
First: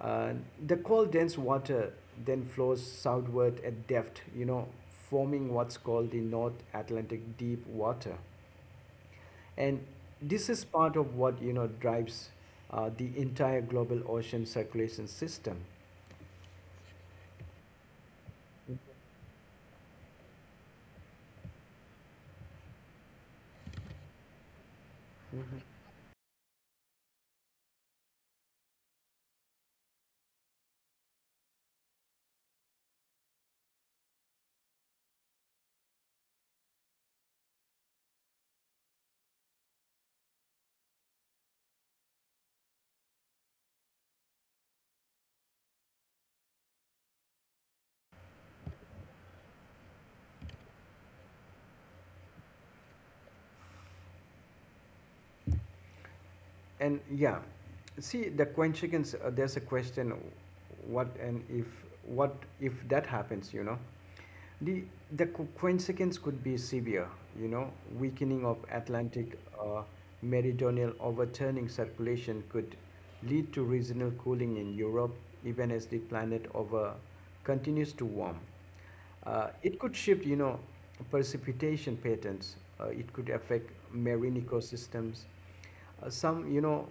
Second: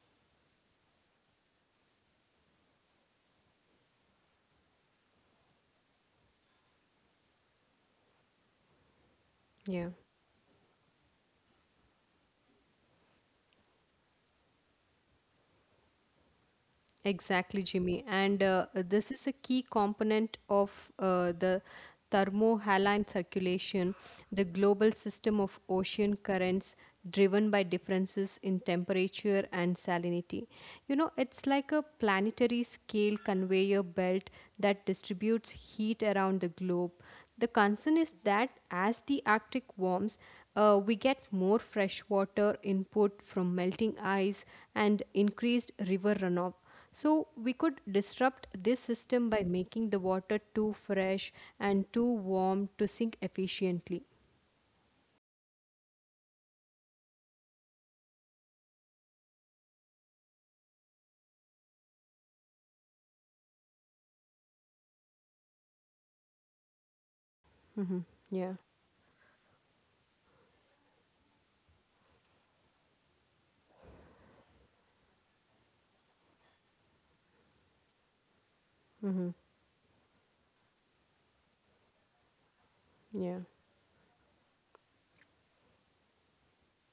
S1: Uh, the cold, dense water then flows southward at depth, you know, forming what's called the North Atlantic Deep Water. And
S2: Yeah.
S1: this is part of what, you know, drives the entire global ocean circulation system.
S2: Exactly, Jimmy. And this is a key component of the thermohaline circulation, the global system
S1: Mhm.
S2: of ocean currents driven by differences in temperature and salinity. You know, it's like a planetary scale conveyor belt that distributes heat around the globe. The concern is that as the Arctic warms, we get more freshwater input from melting ice and increased river runoff. So we could disrupt this system by making the water too fresh and too warm to sink efficiently.
S1: And yeah, see the consequence. There's a question: what and if? What if that happens? You know, The, consequence could be severe, you know,
S2: Hmm.
S1: weakening of
S2: Yeah.
S1: Atlantic meridional overturning circulation could lead to regional cooling in Europe even as the planet over continues to warm.
S2: Hmm.
S1: It could shift, you know, precipitation patterns. It could
S2: Yeah.
S1: affect marine ecosystems some, you know,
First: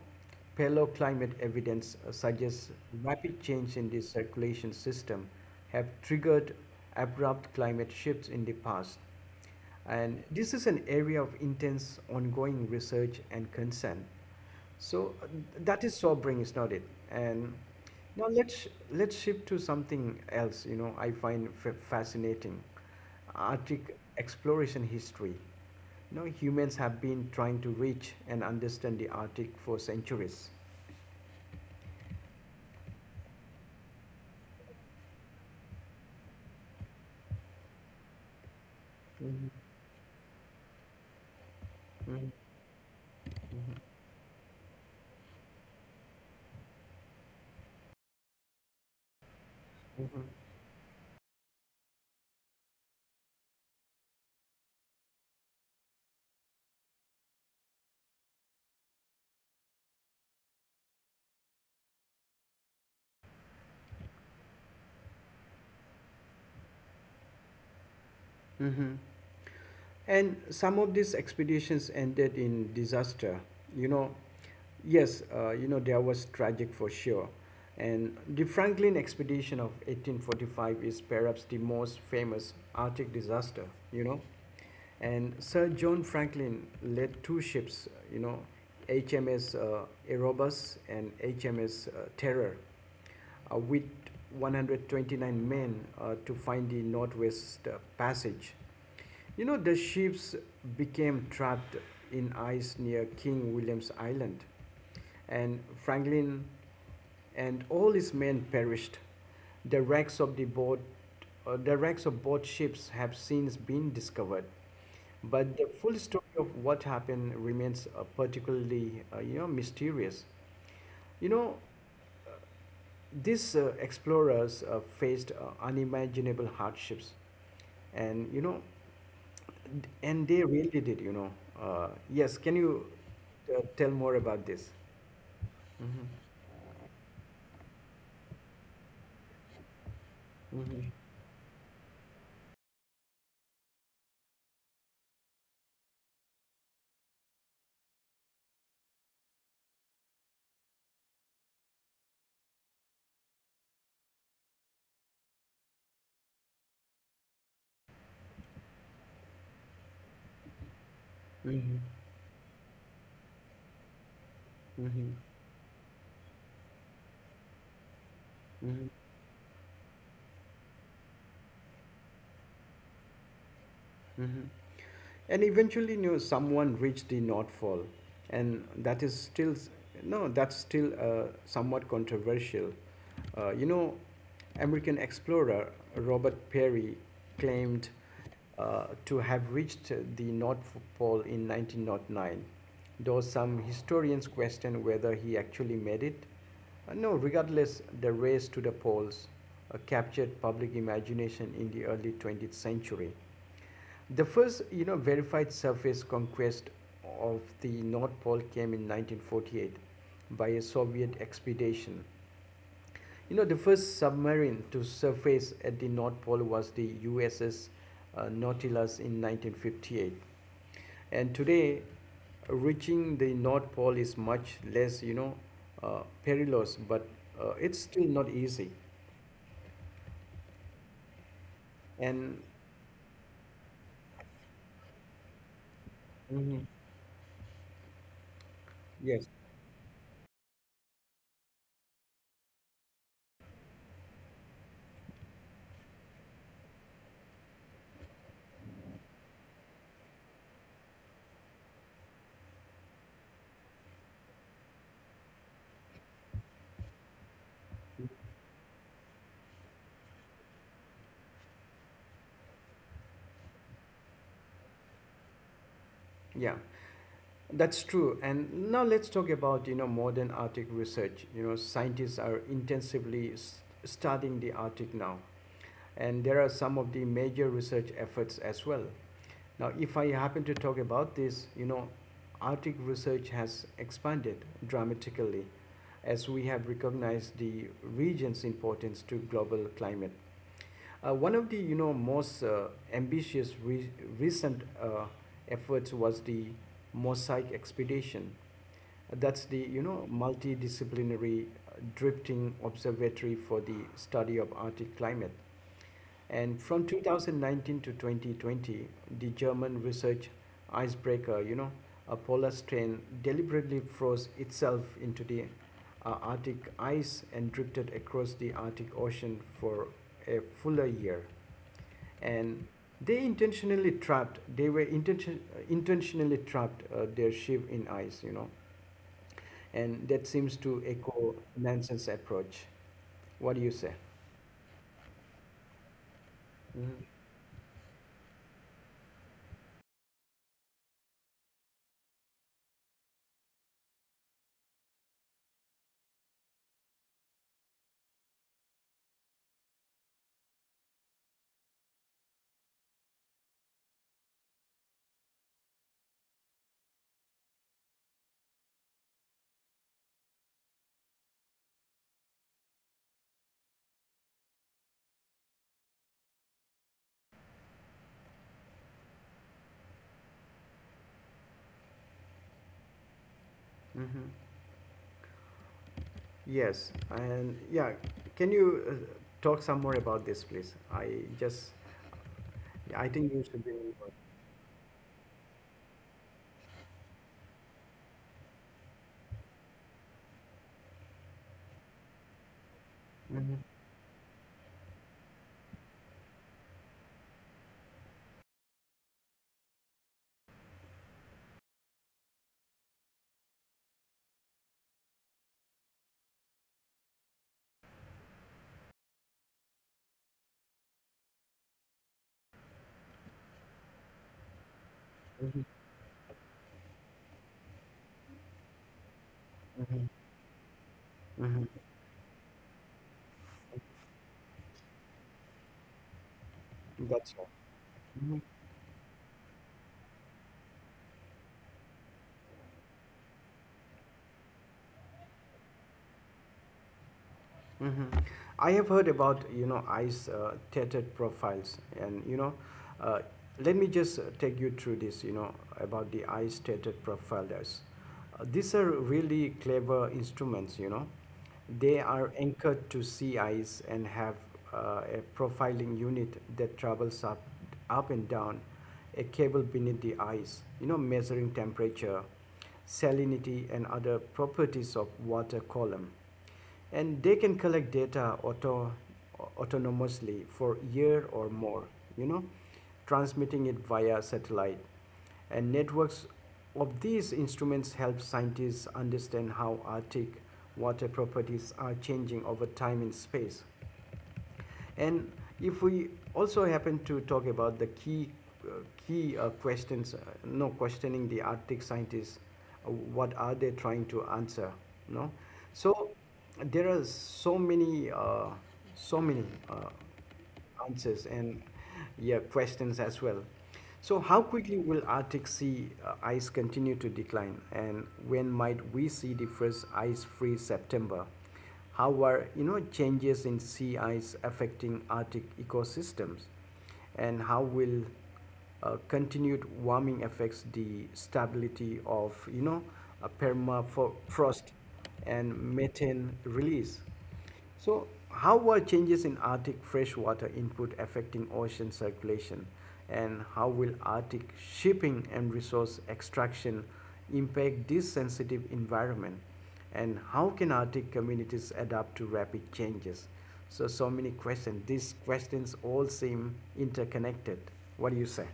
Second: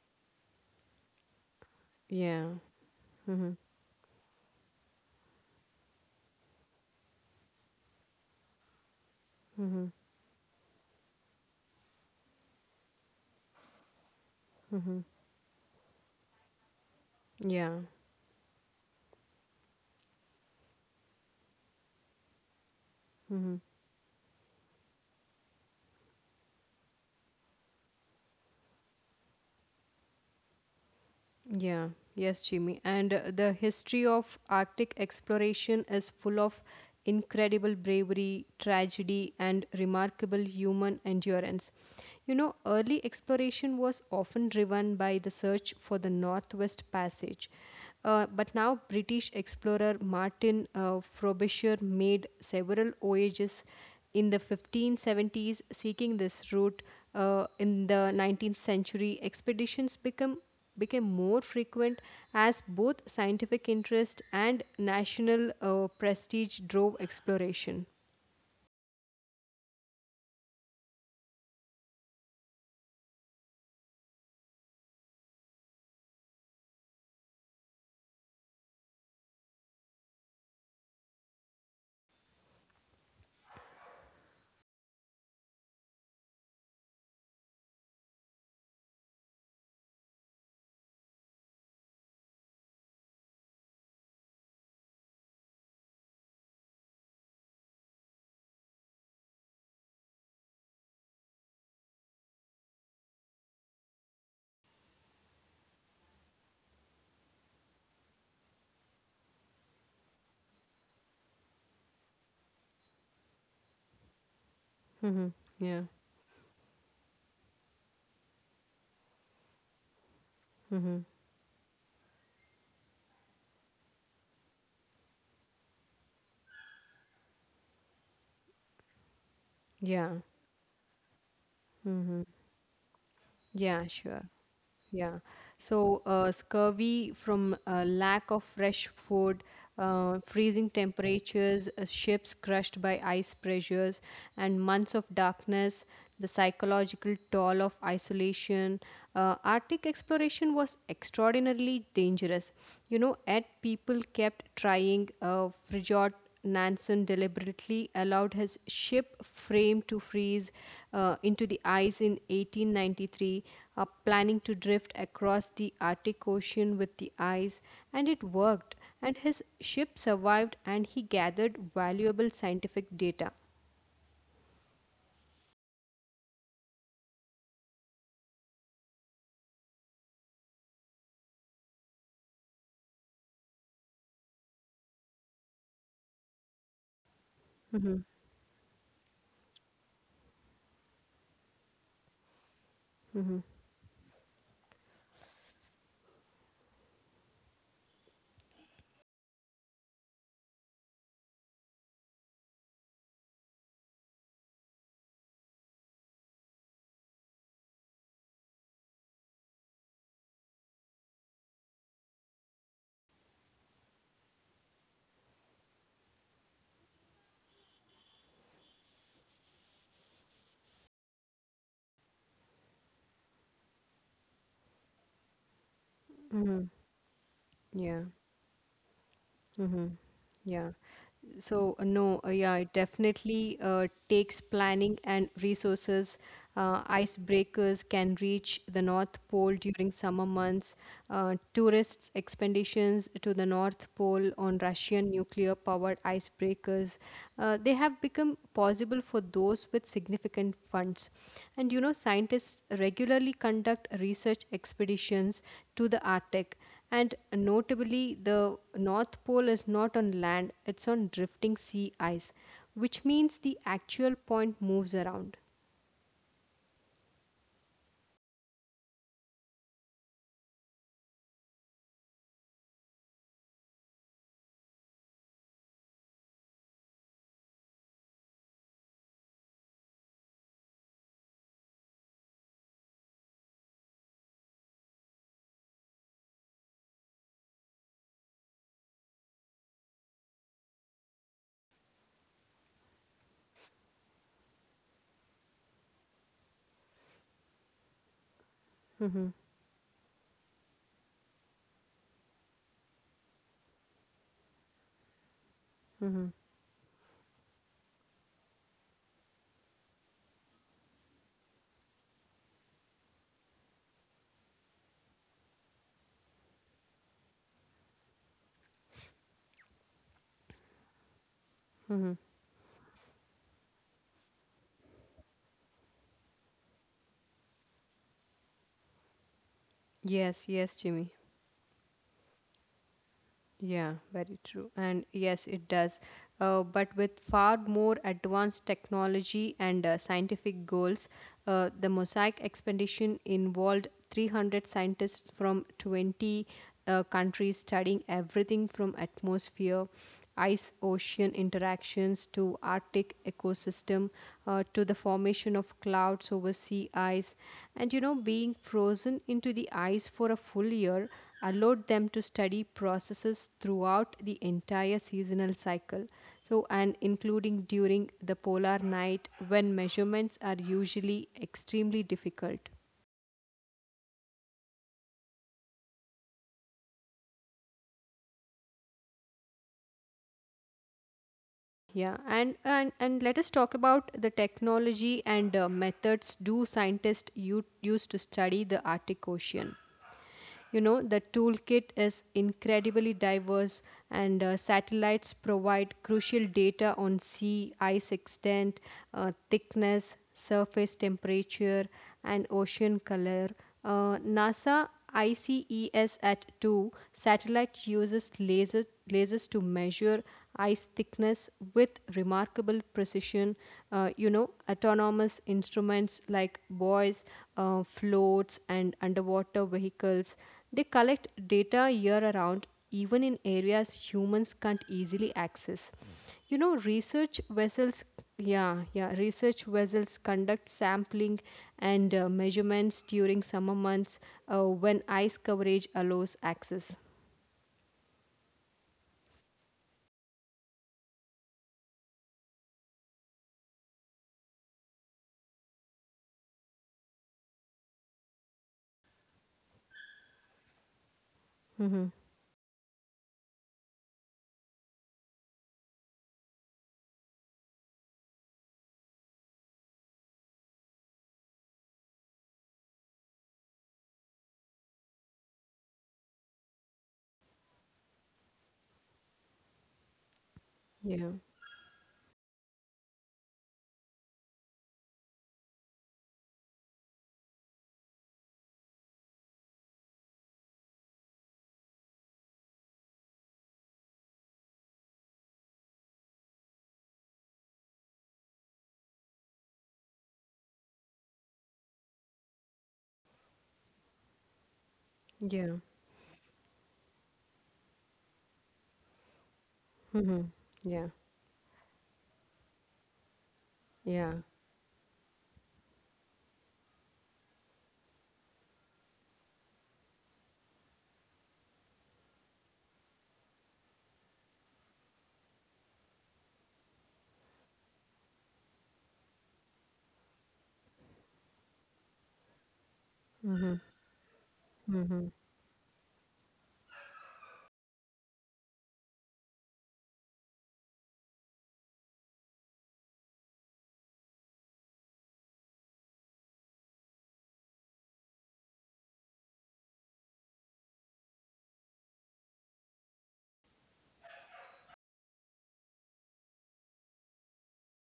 S1: paleoclimate evidence
S2: Yeah.
S1: suggests rapid
S2: Hmm.
S1: change in the circulation system have triggered abrupt climate shifts in the past.
S2: Hmm.
S1: And this is an area of intense ongoing research and concern.
S2: Hmm.
S1: So uh, that is sobering, is not it? And
S2: Yeah.
S1: now let's shift to something else. You know, I find fascinating
S2: Hmm.
S1: Arctic exploration history. You know, humans have been trying to reach and understand the Arctic for centuries.
S2: Yeah, yes, Jimmy. And the history of Arctic exploration is full of incredible bravery, tragedy,
S1: Hmm.
S2: and remarkable human endurance. You know, early exploration was often driven by the search for the Northwest Passage. But now, British explorer Martin Frobisher made several voyages in the 1570s seeking this route in the 19th century expeditions become became more frequent as both scientific interest and national prestige drove exploration.
S1: And some of these expeditions ended in disaster. You know, yes, you know, there was tragic for sure. And the Franklin expedition of 1845 is perhaps the most famous Arctic disaster, you know. And Sir John Franklin led two ships, you know, HMS Erebus and HMS Terror, with 129 men to find the Northwest Passage. You know, the ships became trapped in ice near King William's Island, and Franklin and all his men perished. The wrecks of the boat, the wrecks of both ships have since been discovered,
S2: Mm-hmm.
S1: but the full
S2: Yeah.
S1: story of what happened remains you know, mysterious.
S2: Mm-hmm.
S1: You know, these explorers faced unimaginable hardships, and you know, and
S2: Yeah.
S1: they really did, you know. Yes,
S2: Mm-hmm.
S1: can you tell
S2: Yeah,
S1: more
S2: sure.
S1: about this?
S2: Yeah.
S1: Mhm,
S2: So, scurvy from lack of fresh food, freezing temperatures, ships crushed by ice pressures, and months of darkness, the psychological toll of isolation. Arctic exploration was extraordinarily dangerous. You know, yet people kept trying. Nansen deliberately allowed his ship frame to freeze into
S1: mhm,
S2: the ice in 1893, planning to drift
S1: mhm,
S2: across the Arctic Ocean with the ice, and it
S1: mhm.
S2: worked. And his ship survived, and he gathered valuable scientific data.
S1: Mhm. And eventually, you know, someone reached the North Pole, and that is still no, that's still somewhat controversial. You know, American explorer Robert Perry claimed
S2: Mm-hmm,
S1: to have reached the North Pole in 1909, though
S2: mm-hmm,
S1: some historians question whether he actually made it. No, Regardless, the race to the polls captured public imagination in the early 20th century. The first, you know, verified surface conquest of the North Pole came in 1948 by a Soviet expedition. You know, the first submarine to surface at the North Pole was the USS Nautilus in 1958. And today, reaching the North Pole is much less,
S2: mm-hmm.
S1: perilous, but it's still
S2: Yeah.
S1: not easy.
S2: Mm-hmm. Yeah. So no,
S1: And
S2: yeah, it definitely takes planning and resources.
S1: hmm.
S2: Icebreakers can reach the North
S1: Yes.
S2: Pole during summer months. Tourists' expeditions to the North Pole on Russian nuclear-powered icebreakers, they have become possible for those with significant funds. And you know, scientists regularly conduct research expeditions to the Arctic. And notably, the North Pole is not on land, it's on drifting sea ice, which means the actual point moves around.
S1: Yeah, that's true. And now let's talk about, you know, modern Arctic research. You know, scientists are intensively studying the Arctic now, and there are some of the major research efforts as well. Now, if I happen to talk about this, you know, Arctic research has expanded dramatically as we have recognized the region's importance to global climate. One of the you know most ambitious re- recent efforts was the mosaic expedition.
S2: Mm-hmm,
S1: That's the you know multidisciplinary drifting observatory for the study of Arctic climate.
S2: mm-hmm.
S1: And from 2019 to 2020, the German research icebreaker, you know, a polar strain deliberately froze itself into the Arctic ice and drifted across the Arctic Ocean for a fuller year, and they intentionally trapped they were intention, intentionally trapped their ship in ice, you know, and that
S2: Yes,
S1: seems
S2: yes,
S1: to
S2: Jimmy.
S1: echo manson's approach. What do you
S2: Yeah,
S1: say?
S2: very true. And yes, it does. But
S1: Mm-hmm.
S2: with far more advanced technology and scientific goals, the Mosaic expedition involved 300 scientists from 20 countries studying everything from atmosphere ice ocean interactions to Arctic ecosystem to the formation of clouds over sea ice. And you know, being frozen into the ice for a full year allowed them to study processes throughout the entire seasonal cycle. So, and including during the polar night when measurements are usually extremely difficult.
S1: Mm-hmm. Yes, and yeah, can you talk some more about this please? Just
S2: Yeah, and
S1: I
S2: let
S1: think
S2: us
S1: you
S2: talk
S1: should be.
S2: about the technology and methods do scientists use to study the Arctic Ocean. You know, the toolkit is incredibly
S1: Mm-hmm.
S2: diverse, and satellites provide crucial data on sea ice extent, thickness, surface temperature, and ocean color. NASA ICESat at 2 satellite uses lasers to measure ice thickness with remarkable precision. You know, autonomous
S1: Mm-hmm.
S2: instruments like buoys, floats, and underwater vehicles. They collect data
S1: Mm-hmm.
S2: year around, even in areas humans can't easily access. You know, research
S1: That's all.
S2: vessels, yeah, yeah, research vessels conduct sampling and measurements during summer months when ice coverage allows access.
S1: Hmm. I have heard about you know eyes tattooed profiles, and you know, uh, let me just take you through this. You know about the eyes tethered profilers. These are really clever instruments. You know,
S2: Hmm.
S1: they are anchored to sea ice and have a profiling unit that travels up and down a cable beneath the ice, you know, measuring temperature, salinity, and other properties of water column, and they can collect data autonomously for a
S2: Yeah,
S1: year or more, you know, transmitting it via satellite, and networks of these instruments help scientists understand how Arctic water properties are changing over time in space. And if we also happen to talk about the key uh, key questions, no, questioning the Arctic scientists, what are they trying to answer? No,
S2: yeah,
S1: so there are so many uh,
S2: hmm, yeah.
S1: answers and, yeah, questions as well. So,
S2: Yeah.
S1: how quickly will Arctic sea ice continue to decline, and when might we see the first ice-free September? How are, you know, changes in sea ice affecting Arctic ecosystems, and how will continued warming affects the stability of, you know, a
S2: Hmm.
S1: permafrost
S2: Hmm.
S1: and methane release? So, how are changes in Arctic freshwater input affecting ocean circulation, and how will Arctic shipping and resource extraction impact this sensitive environment? And how can Arctic communities adapt to rapid changes? So, so many questions. These questions all seem interconnected. What do you say?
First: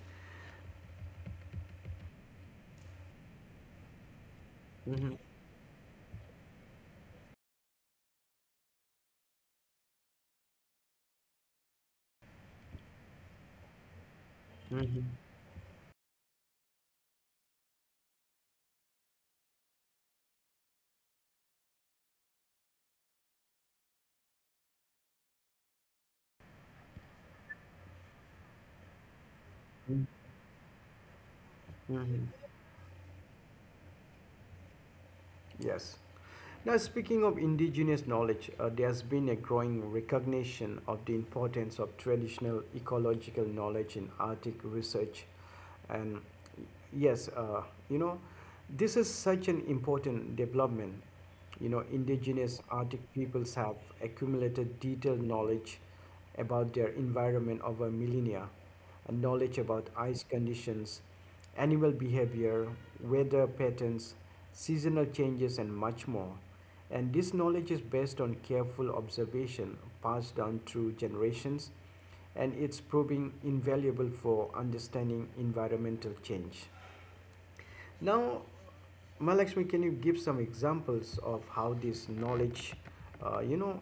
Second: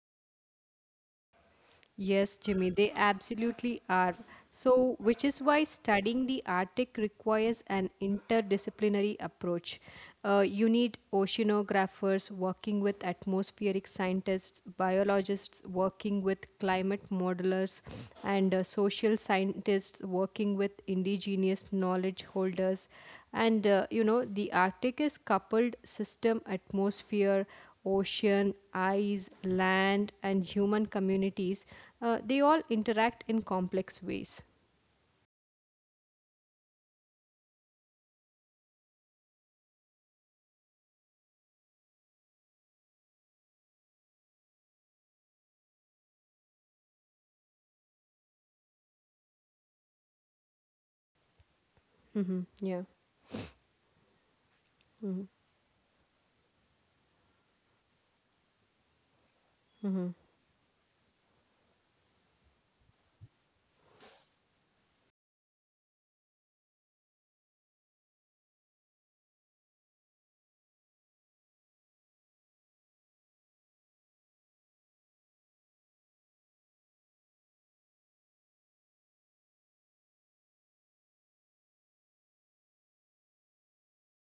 S2: Yes, Jimmy, they absolutely are. So,
S1: Hmm.
S2: which is why studying the Arctic requires an interdisciplinary approach. You need oceanographers working with atmospheric scientists,
S1: Hmm.
S2: biologists working with climate modelers, and social scientists working with indigenous knowledge holders. And you know, the Arctic is coupled system atmosphere ocean, ice, land, and human communities, they all
S1: Hmm.
S2: interact in complex ways.
S1: Yes. Now, speaking of indigenous knowledge, there's been a growing recognition of the importance of traditional ecological knowledge in Arctic research. And yes, you know, this is such an important development. You know,
S2: Mhm. Yeah.
S1: indigenous Arctic peoples have
S2: Mhm.
S1: accumulated detailed knowledge about their environment over millennia, and knowledge about ice conditions, animal behavior, weather patterns, seasonal changes, and much more. And this knowledge is based on careful observation passed down through generations, and it's proving invaluable for understanding environmental change. Now, Malakshmi, can you give some examples of how this knowledge, uh, you know,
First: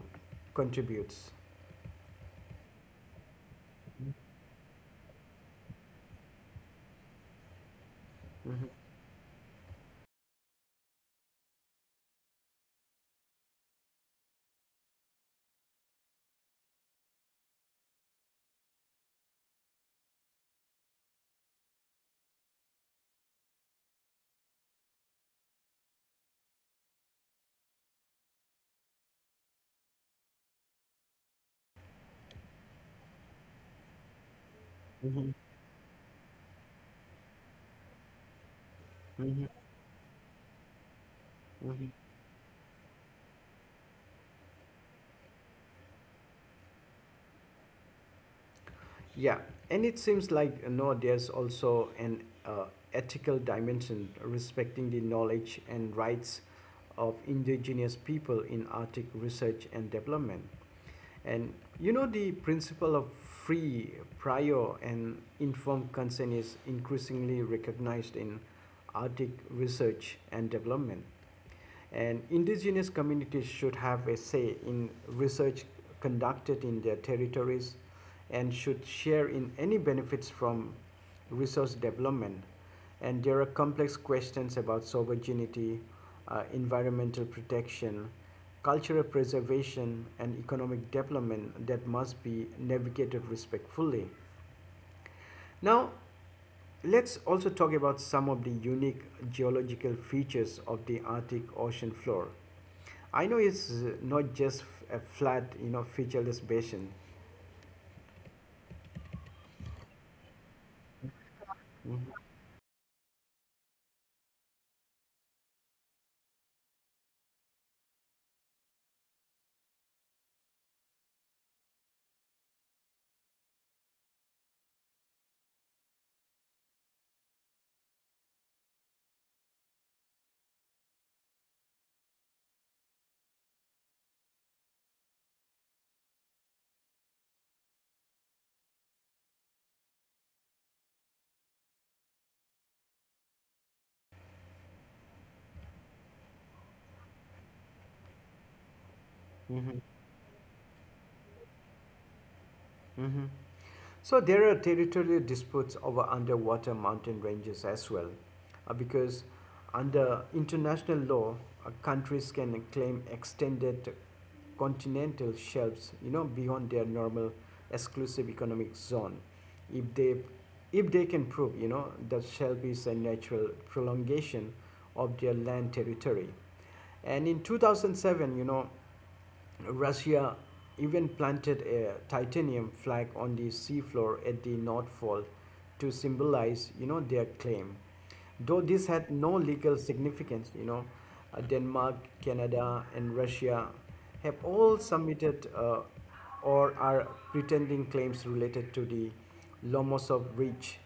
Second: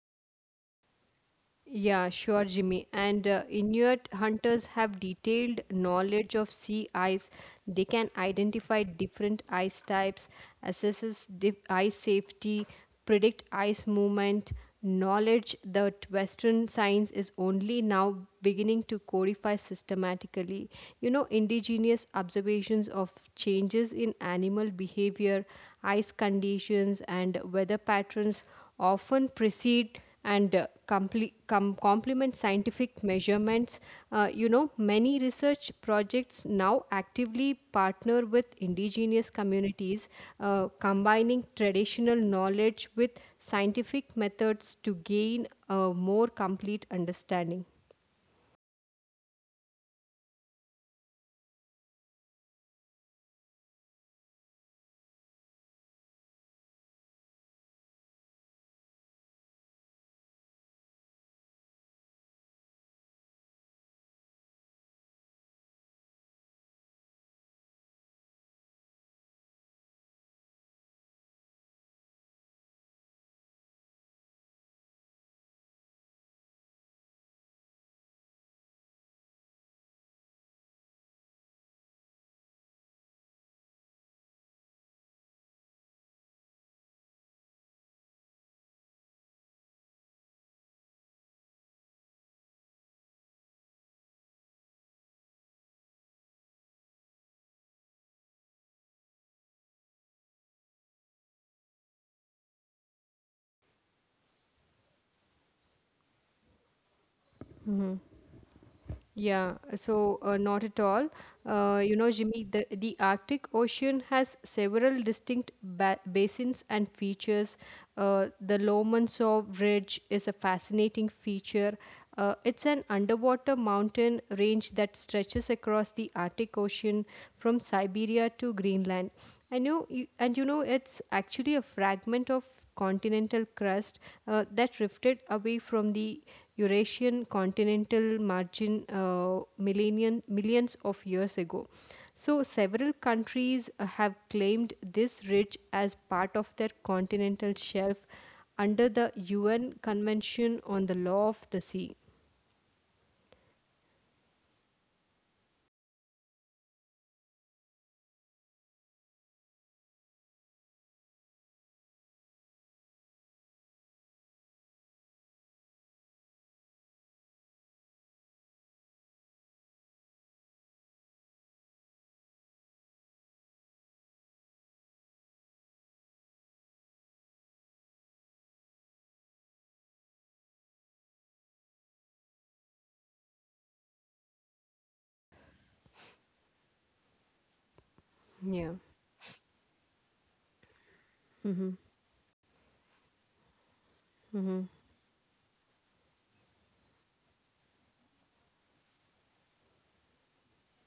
S1: contributes?
S2: Yeah, sure, Jimmy. And Inuit hunters have detailed knowledge of sea ice. They can
S1: Mhm,
S2: identify different ice types, assess ice safety, predict ice movement. Knowledge that Western science is only now beginning to codify systematically. You know, indigenous observations of changes in animal behavior, ice conditions, and weather patterns often precede and complement scientific measurements. You know,
S1: mhm,
S2: many research projects now actively partner with
S1: mhm,
S2: indigenous communities, combining
S1: mhm.
S2: traditional knowledge with scientific methods to gain a more complete understanding.
S1: Yeah, and it seems like, there's also an ethical dimension, respecting the knowledge and rights of indigenous people in Arctic research and development. And, the principle of free, prior, and informed consent is increasingly recognized in Arctic research and development. And indigenous communities should have a say in research conducted in their territories and should share in any benefits from resource development. And there are complex questions about sovereignty, environmental protection, cultural preservation, and economic development that must be navigated respectfully. Now, let's also talk about some of the unique geological features of the Arctic ocean floor. I know it's not just a flat, you know, featureless basin.
S2: Yeah, so not at all. You know, Jimmy, the Arctic Ocean has several distinct ba basins and features. The Lomonosov Ridge is a fascinating feature. It's an underwater mountain range that stretches across the Arctic Ocean from Siberia to Greenland. I know, you, and You know, it's actually a fragment of continental crust that drifted away from the Eurasian continental margin millions of years ago. So, several countries have claimed this ridge as part of their continental shelf under the UN Convention on the Law of the Sea.
S1: Mm-hmm. So there are territorial disputes over underwater mountain ranges as well, because under international law, countries can claim extended continental shelves, you know, beyond their normal exclusive economic zone, if they if they can prove, you know, that shelf is a natural prolongation of their land territory. And in 2007, you know, Russia even planted a titanium flag on the seafloor at the North Pole to symbolize, you know, their claim. Though
S2: Yeah.
S1: this had no legal significance, you know,
S2: Mm-hmm.
S1: Denmark, Canada, and Russia have
S2: Mm-hmm.
S1: all submitted or are pretending claims related to the Lomonosov Ridge.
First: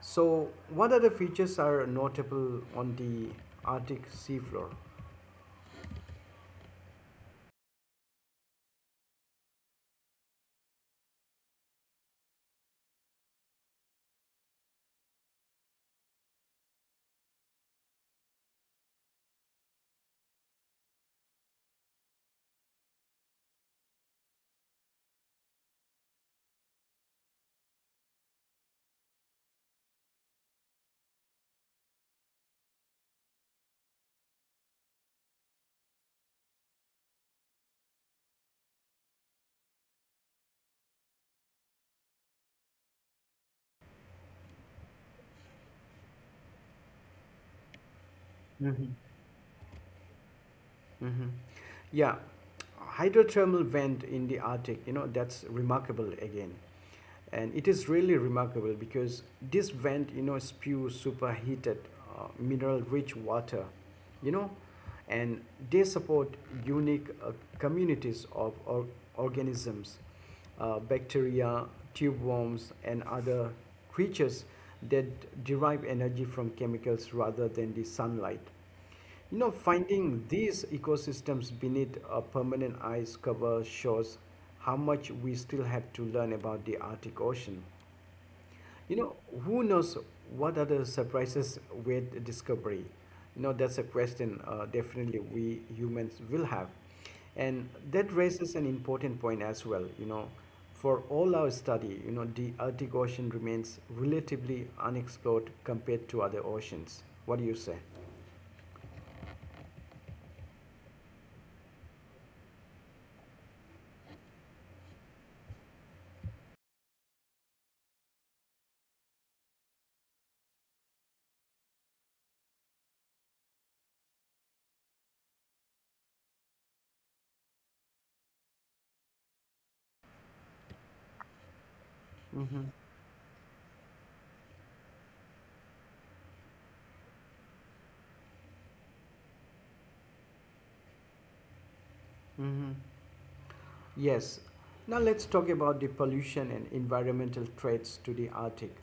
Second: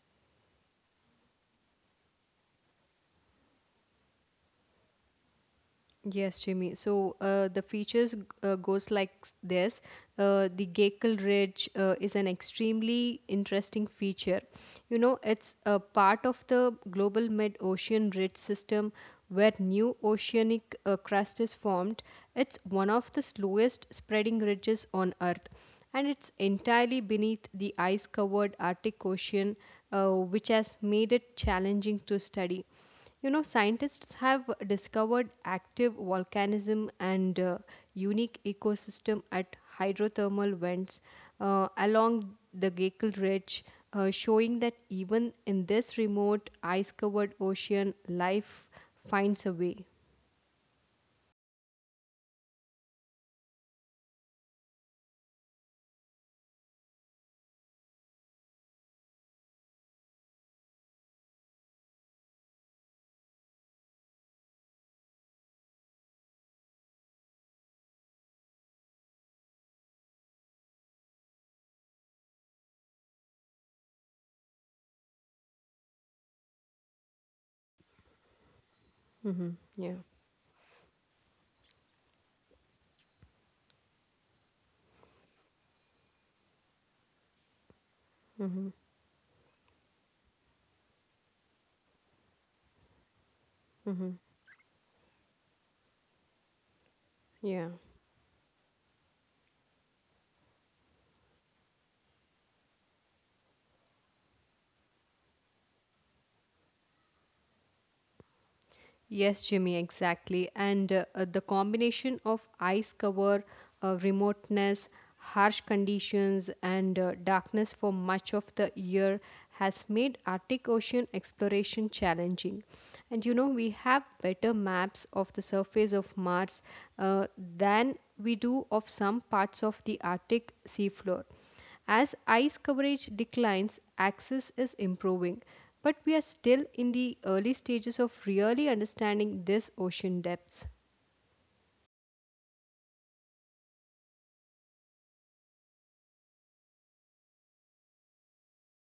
S1: So, what other features are notable on the Arctic seafloor?
S2: Yes, Jimmy. So the features goes like this. The Gakel Ridge is an extremely interesting feature. You know, it's a part of the global mid-ocean ridge system where new oceanic crust is formed. It's one of the slowest spreading ridges on Earth, and it's entirely beneath the ice-covered Arctic Ocean, which has made it challenging to study. You know, scientists have discovered active volcanism and unique ecosystem at hydrothermal vents along the Gakel Ridge, showing that even in this remote ice-covered ocean, life finds a way.
S1: Mm-hmm. Yeah, hydrothermal vent in the Arctic, you know, that's remarkable again. And it is really remarkable because this vent, you know, spews superheated mineral rich water, you know, and they support unique communities of organisms, bacteria, tube worms, and other creatures that derive energy from chemicals rather than the sunlight. You
S2: Hmm.
S1: know,
S2: Yeah.
S1: finding these ecosystems beneath a permanent ice cover shows how much we still have to learn about the Arctic Ocean.
S2: Hmm.
S1: You know, who knows what other surprises wait discovery? You know, that's a
S2: Hmm.
S1: question, definitely we humans will have.
S2: Yeah.
S1: And that raises an important point as well. You know, for all our study, you know, the Arctic Ocean remains relatively unexplored compared to other oceans. What do you say?
S2: Yes, Jimmy, exactly. And the combination of ice cover, remoteness, harsh conditions, and darkness for much of the year has made Arctic Ocean exploration challenging. And you know, we have better maps of the surface of Mars uh, than we do of some parts of the Arctic seafloor. As ice
S1: Mm-hmm.
S2: coverage declines, access is improving, but we are still in the early stages of really understanding this ocean depths.
S1: Mm-hmm. Yes. Now let's talk about the pollution and environmental threats to the Arctic.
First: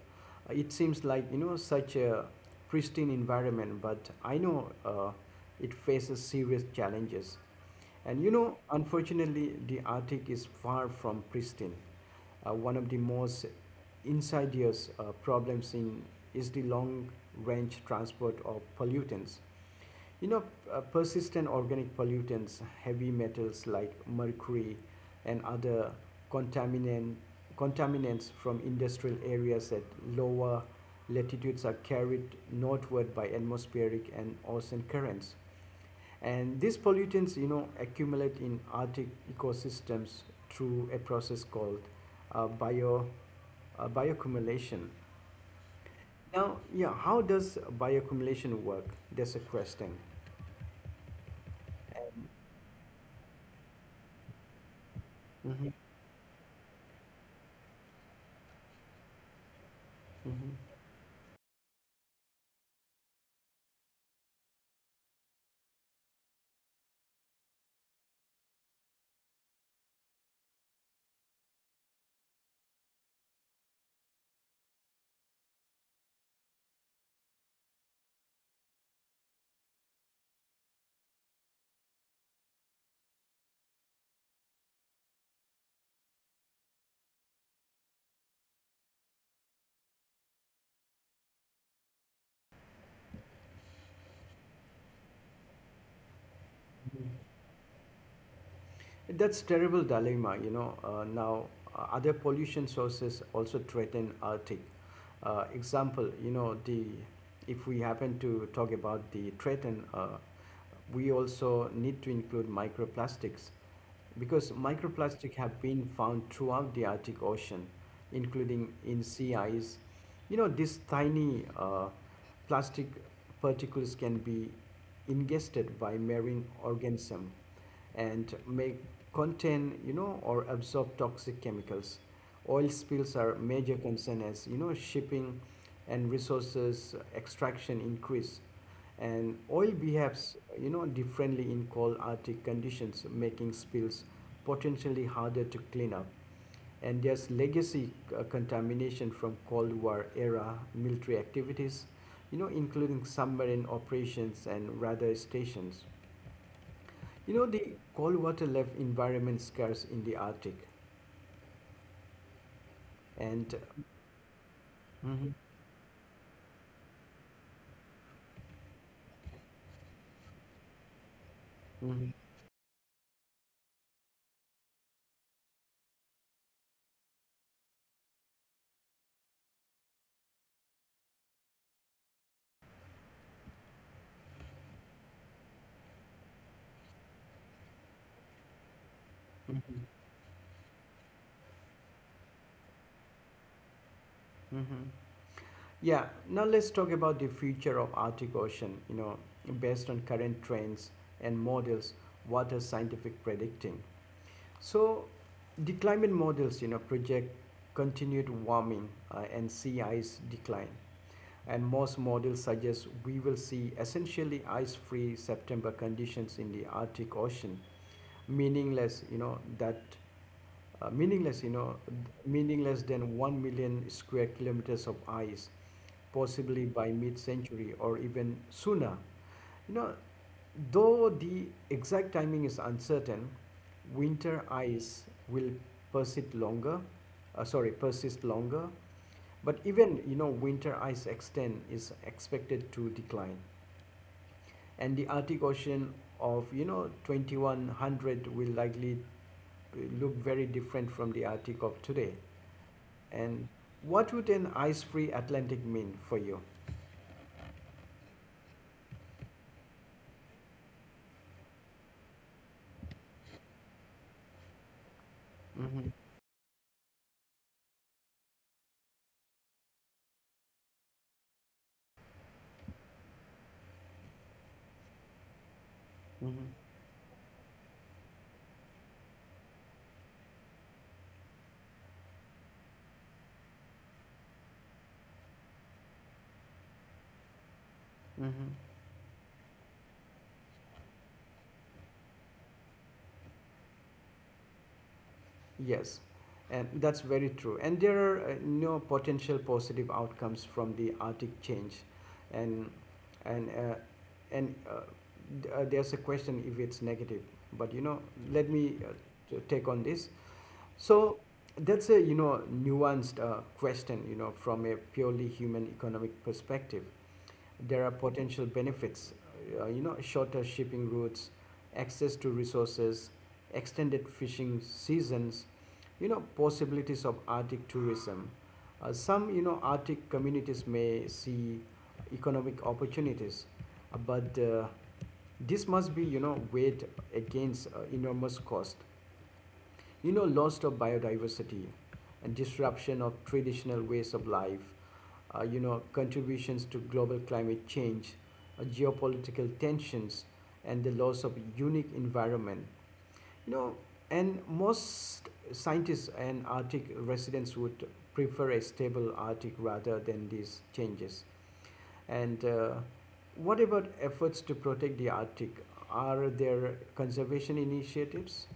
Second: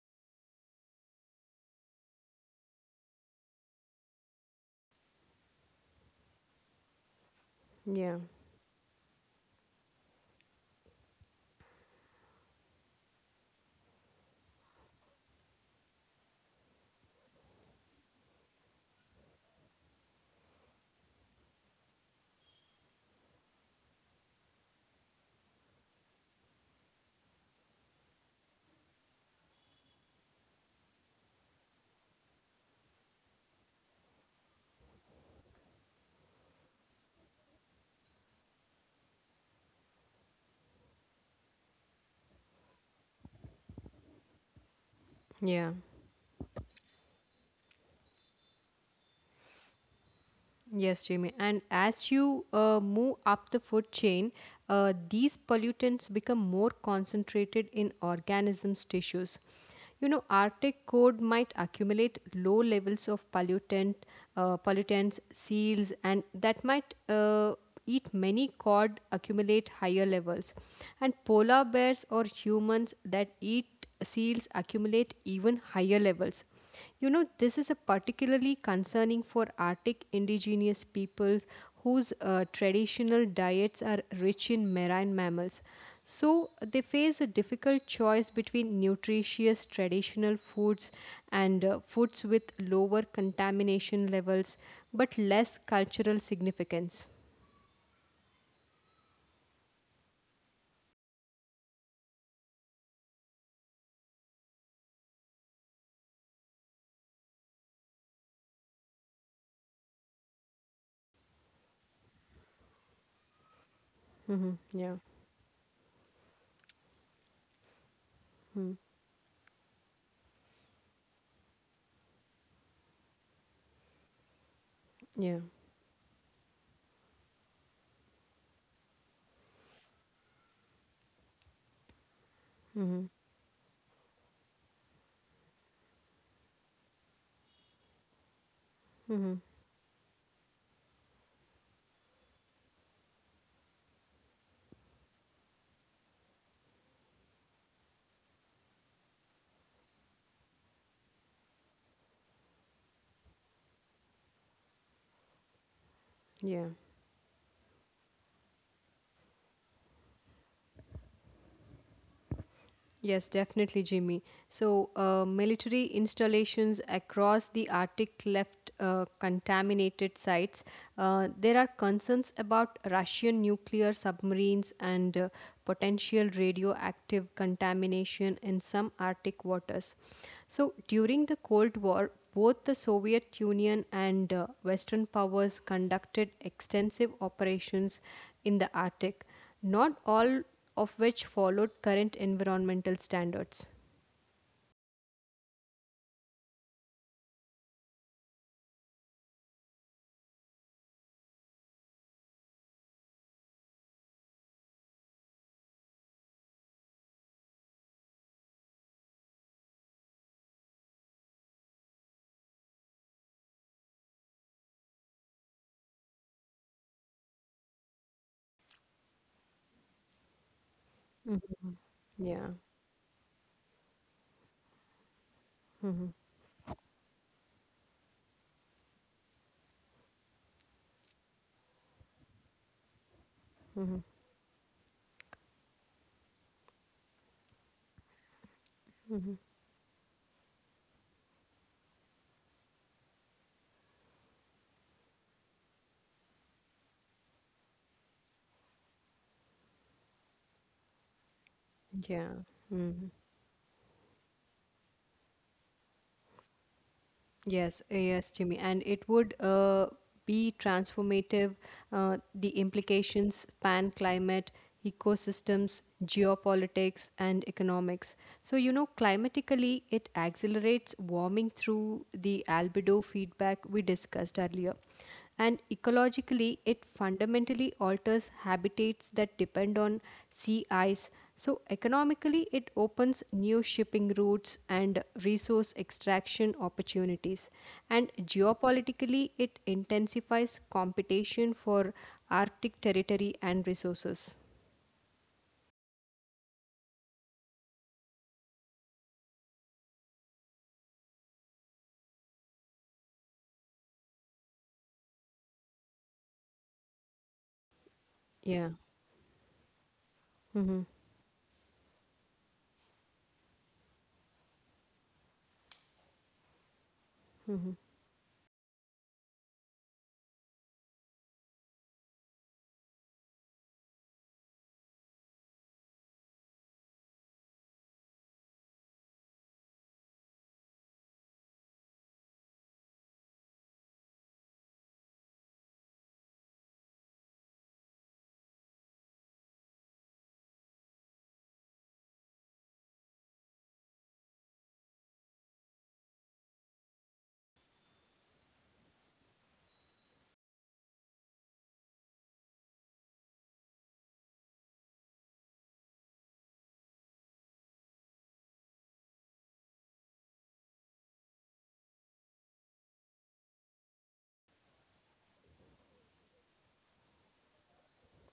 S1: It seems like, you know, such a pristine environment, but I know, it faces serious challenges.
S2: Yeah,
S1: And, you know, unfortunately, the Arctic is far from pristine. One of the most insidious problems in is the long range transport of pollutants. You know, persistent organic pollutants, heavy metals like mercury and other contaminant, contaminants from industrial areas at lower latitudes are carried northward by atmospheric and ocean currents. And these pollutants, you know, accumulate in Arctic ecosystems through a process called uh, bio, bioaccumulation.
S2: yeah.
S1: Now, yeah, how does bioaccumulation work? That's a question.
S2: Yes, Jamie. And as you move up the food chain, these
S1: Hmm.
S2: pollutants become more concentrated in organisms' tissues. You know,
S1: Hmm.
S2: Arctic cod might accumulate low levels of pollutants, seals, and that might eat many cod accumulate higher levels. And polar bears or humans that eat seals accumulate even higher levels. You know, this is a particularly concerning for Arctic indigenous peoples whose traditional diets are rich in marine mammals. So they face a difficult choice between nutritious traditional foods and foods with lower contamination levels but less cultural significance.
S1: That's terrible dilemma, you know. Now, other pollution sources also threaten Arctic. Example, you know, the if we happen to talk about the threaten, we also need to include microplastics
S2: Hmm.
S1: because
S2: Yeah.
S1: microplastic have been found throughout the Arctic Ocean,
S2: Mm.
S1: including in sea ice. You know, these tiny plastic particles can be
S2: Yeah.
S1: ingested by marine organism and may contain, you know, or absorb toxic chemicals. Oil
S2: Hmm.
S1: spills are a major concern, as you know, shipping and resources extraction increase,
S2: Hmm.
S1: and oil behaves, you know, differently in cold Arctic conditions, making spills potentially harder to clean up. And there's legacy contamination from cold war era military activities, you know, including submarine operations and radar stations,
S2: Yeah.
S1: you know, the cold water left environment scarce in the Arctic.
S2: Yes,
S1: And
S2: definitely, Jimmy. So,
S1: mhm,
S2: military installations across the Arctic left contaminated sites. There are
S1: mhm,
S2: concerns about Russian nuclear submarines and potential radioactive contamination in some Arctic waters. So, during the Cold War, both the Soviet Union and Western powers conducted extensive operations in the Arctic, not all of which followed current environmental standards.
S1: mhm. Yeah, now let's talk about the future of Arctic Ocean. You know, based on current trends and models, what are scientific predicting? So, the climate models, you know, project continued warming and sea ice decline. And most models suggest we will see essentially ice-free September conditions in the Arctic Ocean, meaningless, you know, that meaningless, you know,
S2: Mhm.
S1: meaningless
S2: Yeah.
S1: than 1 million square kilometers of ice, possibly
S2: Mhm.
S1: by mid century or even sooner. You know, though the exact timing is uncertain, winter ice will persist longer, persist longer. But even, you know, winter ice extent is expected to decline. And the Arctic Ocean of, you know, 2100 will likely look very different from the Arctic of today.
S2: Yeah.
S1: And
S2: Mhm.
S1: what would an ice free Atlantic mean for you?
S2: Yes. Yes, Jimmy. And it would be transformative. The implications span climate,
S1: Mm-hmm.
S2: ecosystems, geopolitics, and economics. So, you know, climatically, it accelerates warming through the albedo feedback we discussed earlier. And
S1: Mm-hmm.
S2: ecologically, it fundamentally alters habitats that depend on sea ice. So, economically, it opens new shipping routes and resource extraction opportunities. And
S1: Mm-hmm.
S2: geopolitically, it intensifies competition for Arctic territory and resources.
S1: Yes, and that's very true. And there are no potential positive outcomes from the Arctic change, and and uh, and uh, there's a question if it's negative. But you know, let me
S2: Yeah.
S1: take on this.
S2: Hmm.
S1: So that's a, you know, nuanced question. You know, from a purely human economic perspective, there are potential benefits, you know, shorter shipping routes, access to resources, extended fishing seasons, you know, possibilities of Arctic tourism. Some, you know, Arctic communities may see economic opportunities, but this must be, you know, weighed against enormous cost. You know, loss of biodiversity and disruption of traditional ways of life, you know, contributions to global climate change, geopolitical tensions, and the loss of unique environment. You know, and most scientists and Arctic residents would prefer a stable Arctic rather than these changes. And what about efforts to protect the Arctic? Are there conservation initiatives?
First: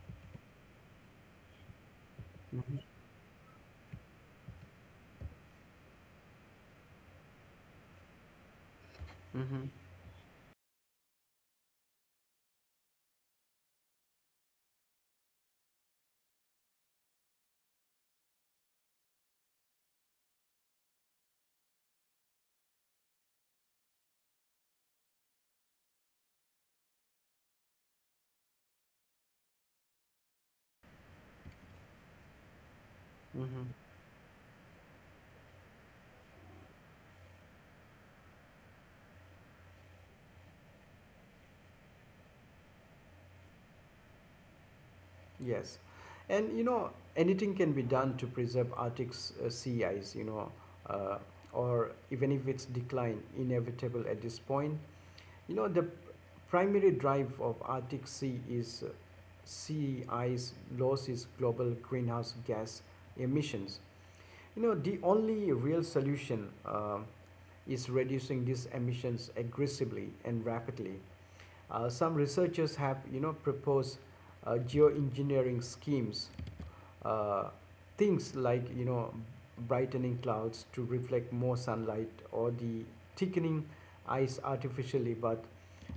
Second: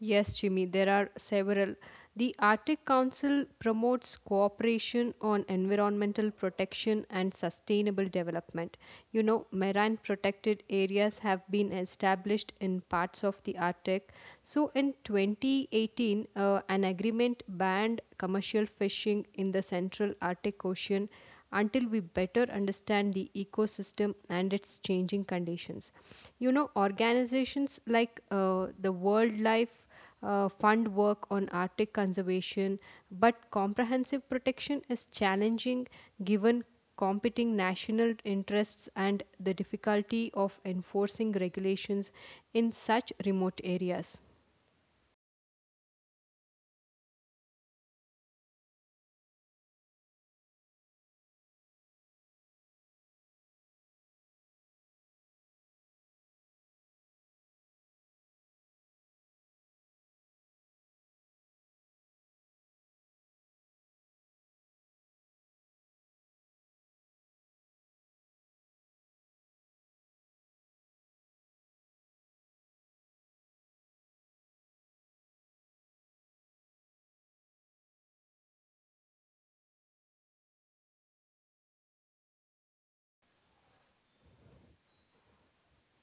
S2: Yes, Jimmy, there are several. The
S1: Mm-hmm.
S2: Arctic Council promotes cooperation on environmental protection and sustainable development. You know, marine protected areas have been established in parts of the Arctic. So, in 2018, an agreement banned commercial fishing in the central Arctic Ocean until we better understand the ecosystem and its changing conditions. You know, organizations like the Wildlife Fund work on Arctic conservation, but
S1: Mm-hmm.
S2: comprehensive protection is challenging given competing national interests and the difficulty of enforcing regulations in such remote areas.
S1: Yes, and, anything can be done to preserve Arctic's sea ice. You know, uh, or even if it's decline inevitable at this point. You know the primary drive of Arctic Sea is sea ice loss is global greenhouse gas emissions. You know the only real solution is reducing these emissions aggressively and rapidly. Some researchers have, you know, proposed geoengineering schemes, uh, things like, you know, brightening clouds to reflect more sunlight or the thickening ice artificially, but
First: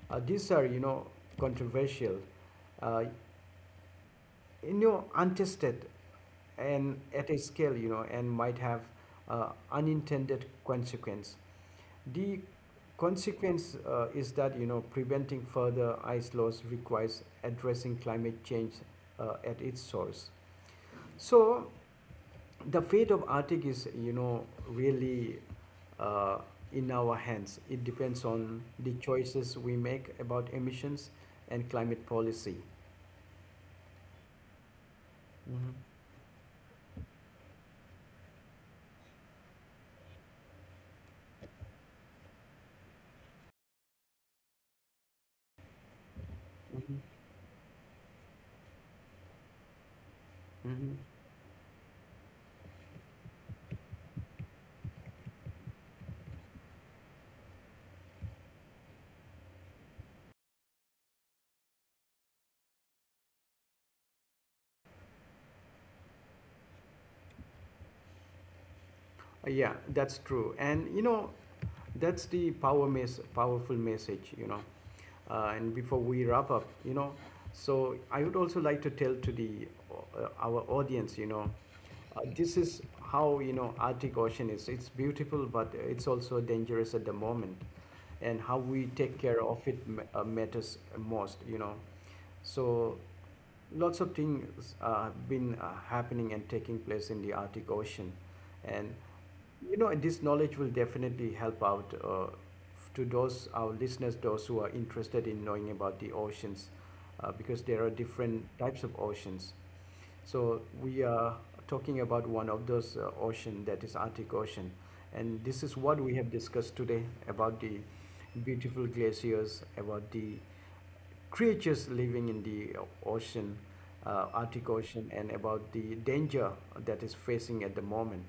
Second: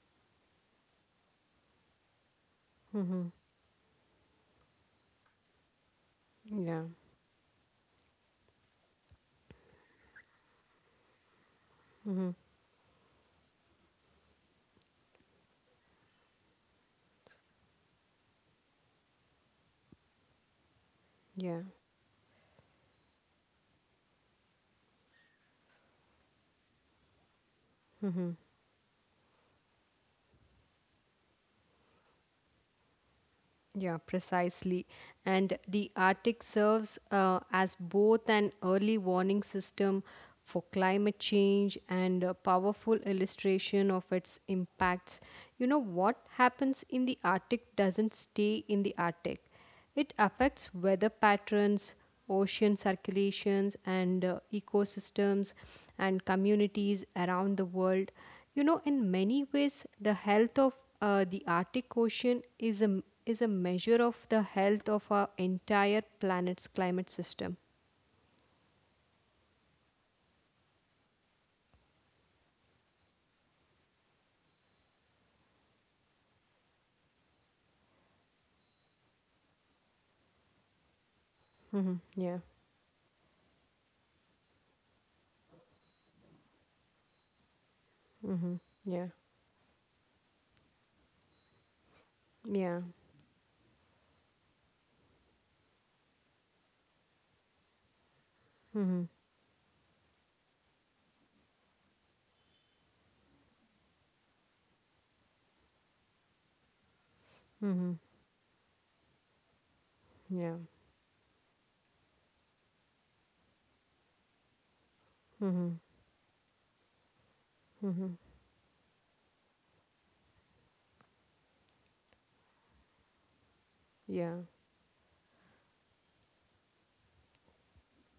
S1: these are, you know, controversial, uh,
S2: Mm-hmm.
S1: you know, untested
S2: Yeah.
S1: and at a scale, you know, and might have unintended consequence
S2: Mm-hmm.
S1: the consequence, is that, you know, preventing further ice loss requires addressing climate change at its source. So
S2: Yeah.
S1: the fate of Arctic is, you know, really, uh, in our hands. It depends on the choices we make about emissions and climate policy.
S2: Yeah, precisely. And
S1: Hmm.
S2: the Arctic serves as both an early warning system for climate change and a powerful illustration of its impacts. You know, what happens
S1: Hmm.
S2: in the Arctic doesn't stay in the Arctic. It affects
S1: Hmm.
S2: weather patterns, ocean circulations, and ecosystems and communities around the world. You know, in many ways, the health of the Arctic Ocean is a measure of the health of our entire planet's climate system.
S1: Yeah, that's true. And you know, that's the powerful message. You know, and before we wrap up, you know, so I would also like to tell to the our audience, you know,
S2: Mm-hmm. Yeah.
S1: this is how, you know, Arctic ocean is, it's beautiful, but it's also dangerous at the moment, and how
S2: Mm-hmm.
S1: we
S2: Yeah.
S1: take care of it matters most, you know.
S2: Yeah.
S1: So lots of things have been happening and taking place in the Arctic ocean, and,
S2: Mm-hmm.
S1: you know, this knowledge will definitely help out to those our listeners, those who are interested in knowing about the oceans, because there are
S2: Mm-hmm.
S1: different types of oceans. So
S2: Yeah.
S1: we are talking about one of those ocean, that is Arctic Ocean, and this is
S2: Mm-hmm.
S1: what we have discussed today about the
S2: Mm-hmm.
S1: beautiful glaciers, about the creatures living in the ocean,
S2: Yeah.
S1: Arctic Ocean, and about the danger that is facing at the moment.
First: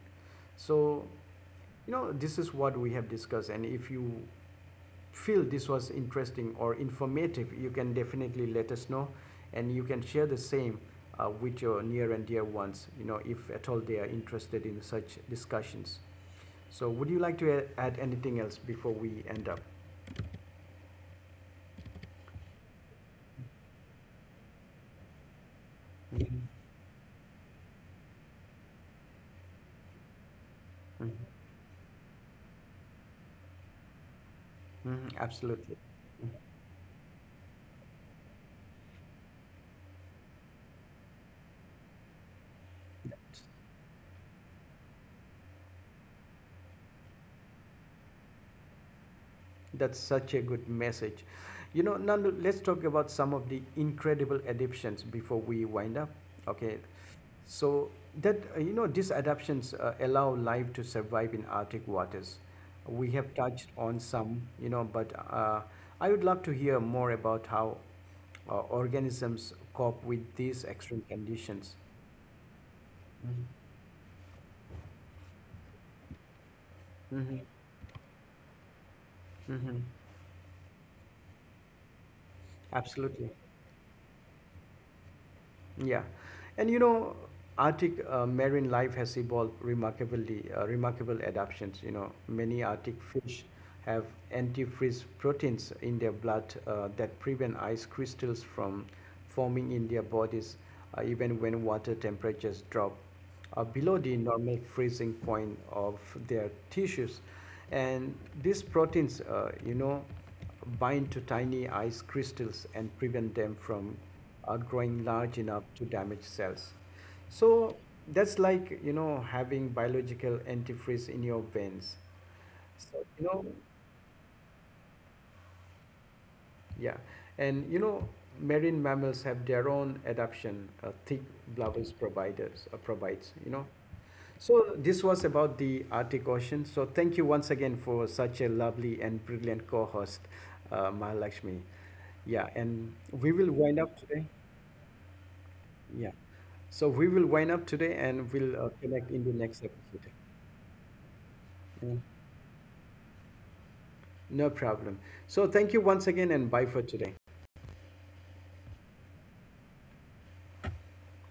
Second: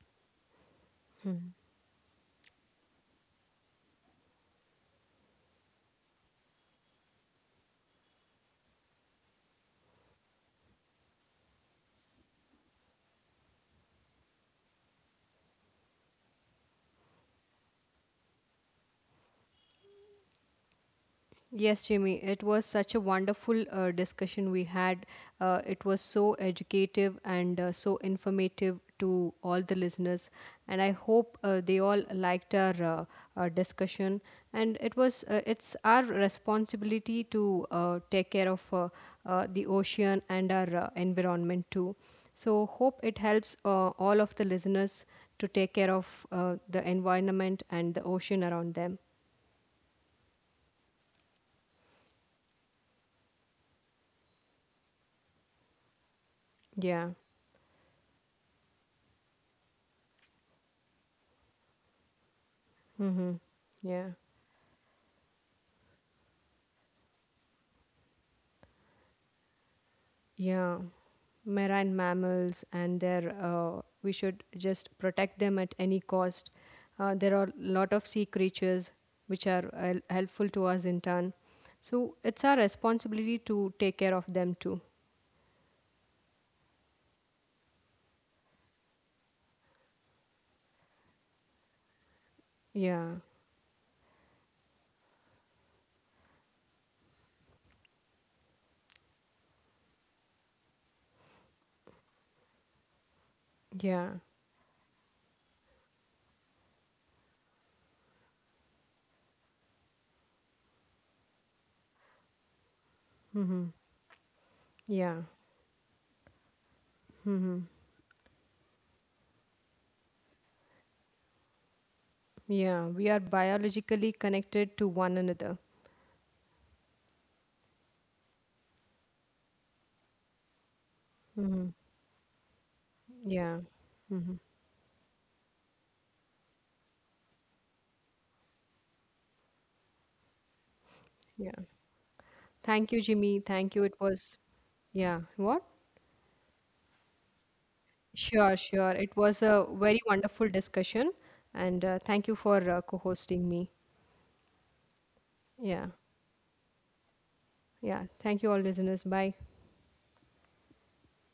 S1: So, you know, this is what we have discussed, and if you feel this was interesting or informative, you can definitely let us know, and you can share the same with your near and dear ones, you know, if at all they are interested in such discussions. So, would you like to add anything else before we end up?
S2: Yes, Jimmy, it was such a wonderful discussion we had. It was so
S1: Mhm.
S2: educative and so informative to all the listeners. And I hope they all liked our discussion. And it
S1: Mhm.
S2: was it's
S1: Absolutely.
S2: our responsibility to take care of the ocean and our environment too. So hope it
S1: That's,
S2: helps all of the listeners to take care of the environment and the ocean around them.
S1: that's such a good message. You know, Nandu, let's talk about some of the incredible adaptations before we wind up. Okay.
S2: Yeah.
S1: So that, you know, these adaptations allow life to survive in Arctic waters. We
S2: Mm-hmm.
S1: have touched on
S2: Yeah.
S1: some, you know, but I would love to hear more about how organisms cope with these
S2: Yeah,
S1: extreme conditions.
S2: marine mammals and their we should just protect them at any cost. There
S1: Mhm.
S2: are a lot of sea creatures which
S1: Hmm.
S2: are
S1: Hmm.
S2: helpful to us in turn. So it's our
S1: Absolutely.
S2: responsibility to take care of them too.
S1: Yeah, and you know, Arctic marine life has evolved remarkable adaptations. You know, many Arctic
S2: Yeah,
S1: fish have antifreeze proteins in their blood that prevent ice crystals from forming in their bodies, even when water temperatures drop below
S2: yeah,
S1: the normal freezing point of their tissues. And these proteins, you know, bind to tiny ice crystals and prevent them
S2: mm-hmm.
S1: from growing
S2: Yeah,
S1: large enough to damage cells.
S2: mm-hmm.
S1: So that's like, you know, having biological antifreeze in your veins.
S2: Yeah.
S1: So,
S2: We are
S1: you know,
S2: biologically connected to one another.
S1: yeah. And, you know, marine mammals have their own adaptation, thick
S2: Mm-hmm.
S1: provides, you
S2: Yeah,
S1: know.
S2: mm-hmm.
S1: So this was about the Arctic Ocean. So thank you once again for such a lovely and brilliant co-host,
S2: Yeah.
S1: Mahalakshmi. Yeah,
S2: Thank
S1: and
S2: you,
S1: we
S2: Jimmy.
S1: will
S2: Thank you.
S1: wind
S2: It
S1: up today.
S2: was, yeah. What?
S1: Yeah. So we will wind up today and
S2: Sure,
S1: we'll
S2: sure. It
S1: connect in the
S2: was a
S1: next
S2: very
S1: episode.
S2: wonderful discussion, and
S1: Mm.
S2: thank you for co-hosting me.
S1: No problem. So thank you
S2: Yeah,
S1: once again and bye for today.
S2: yeah. Thank you, all listeners. Bye.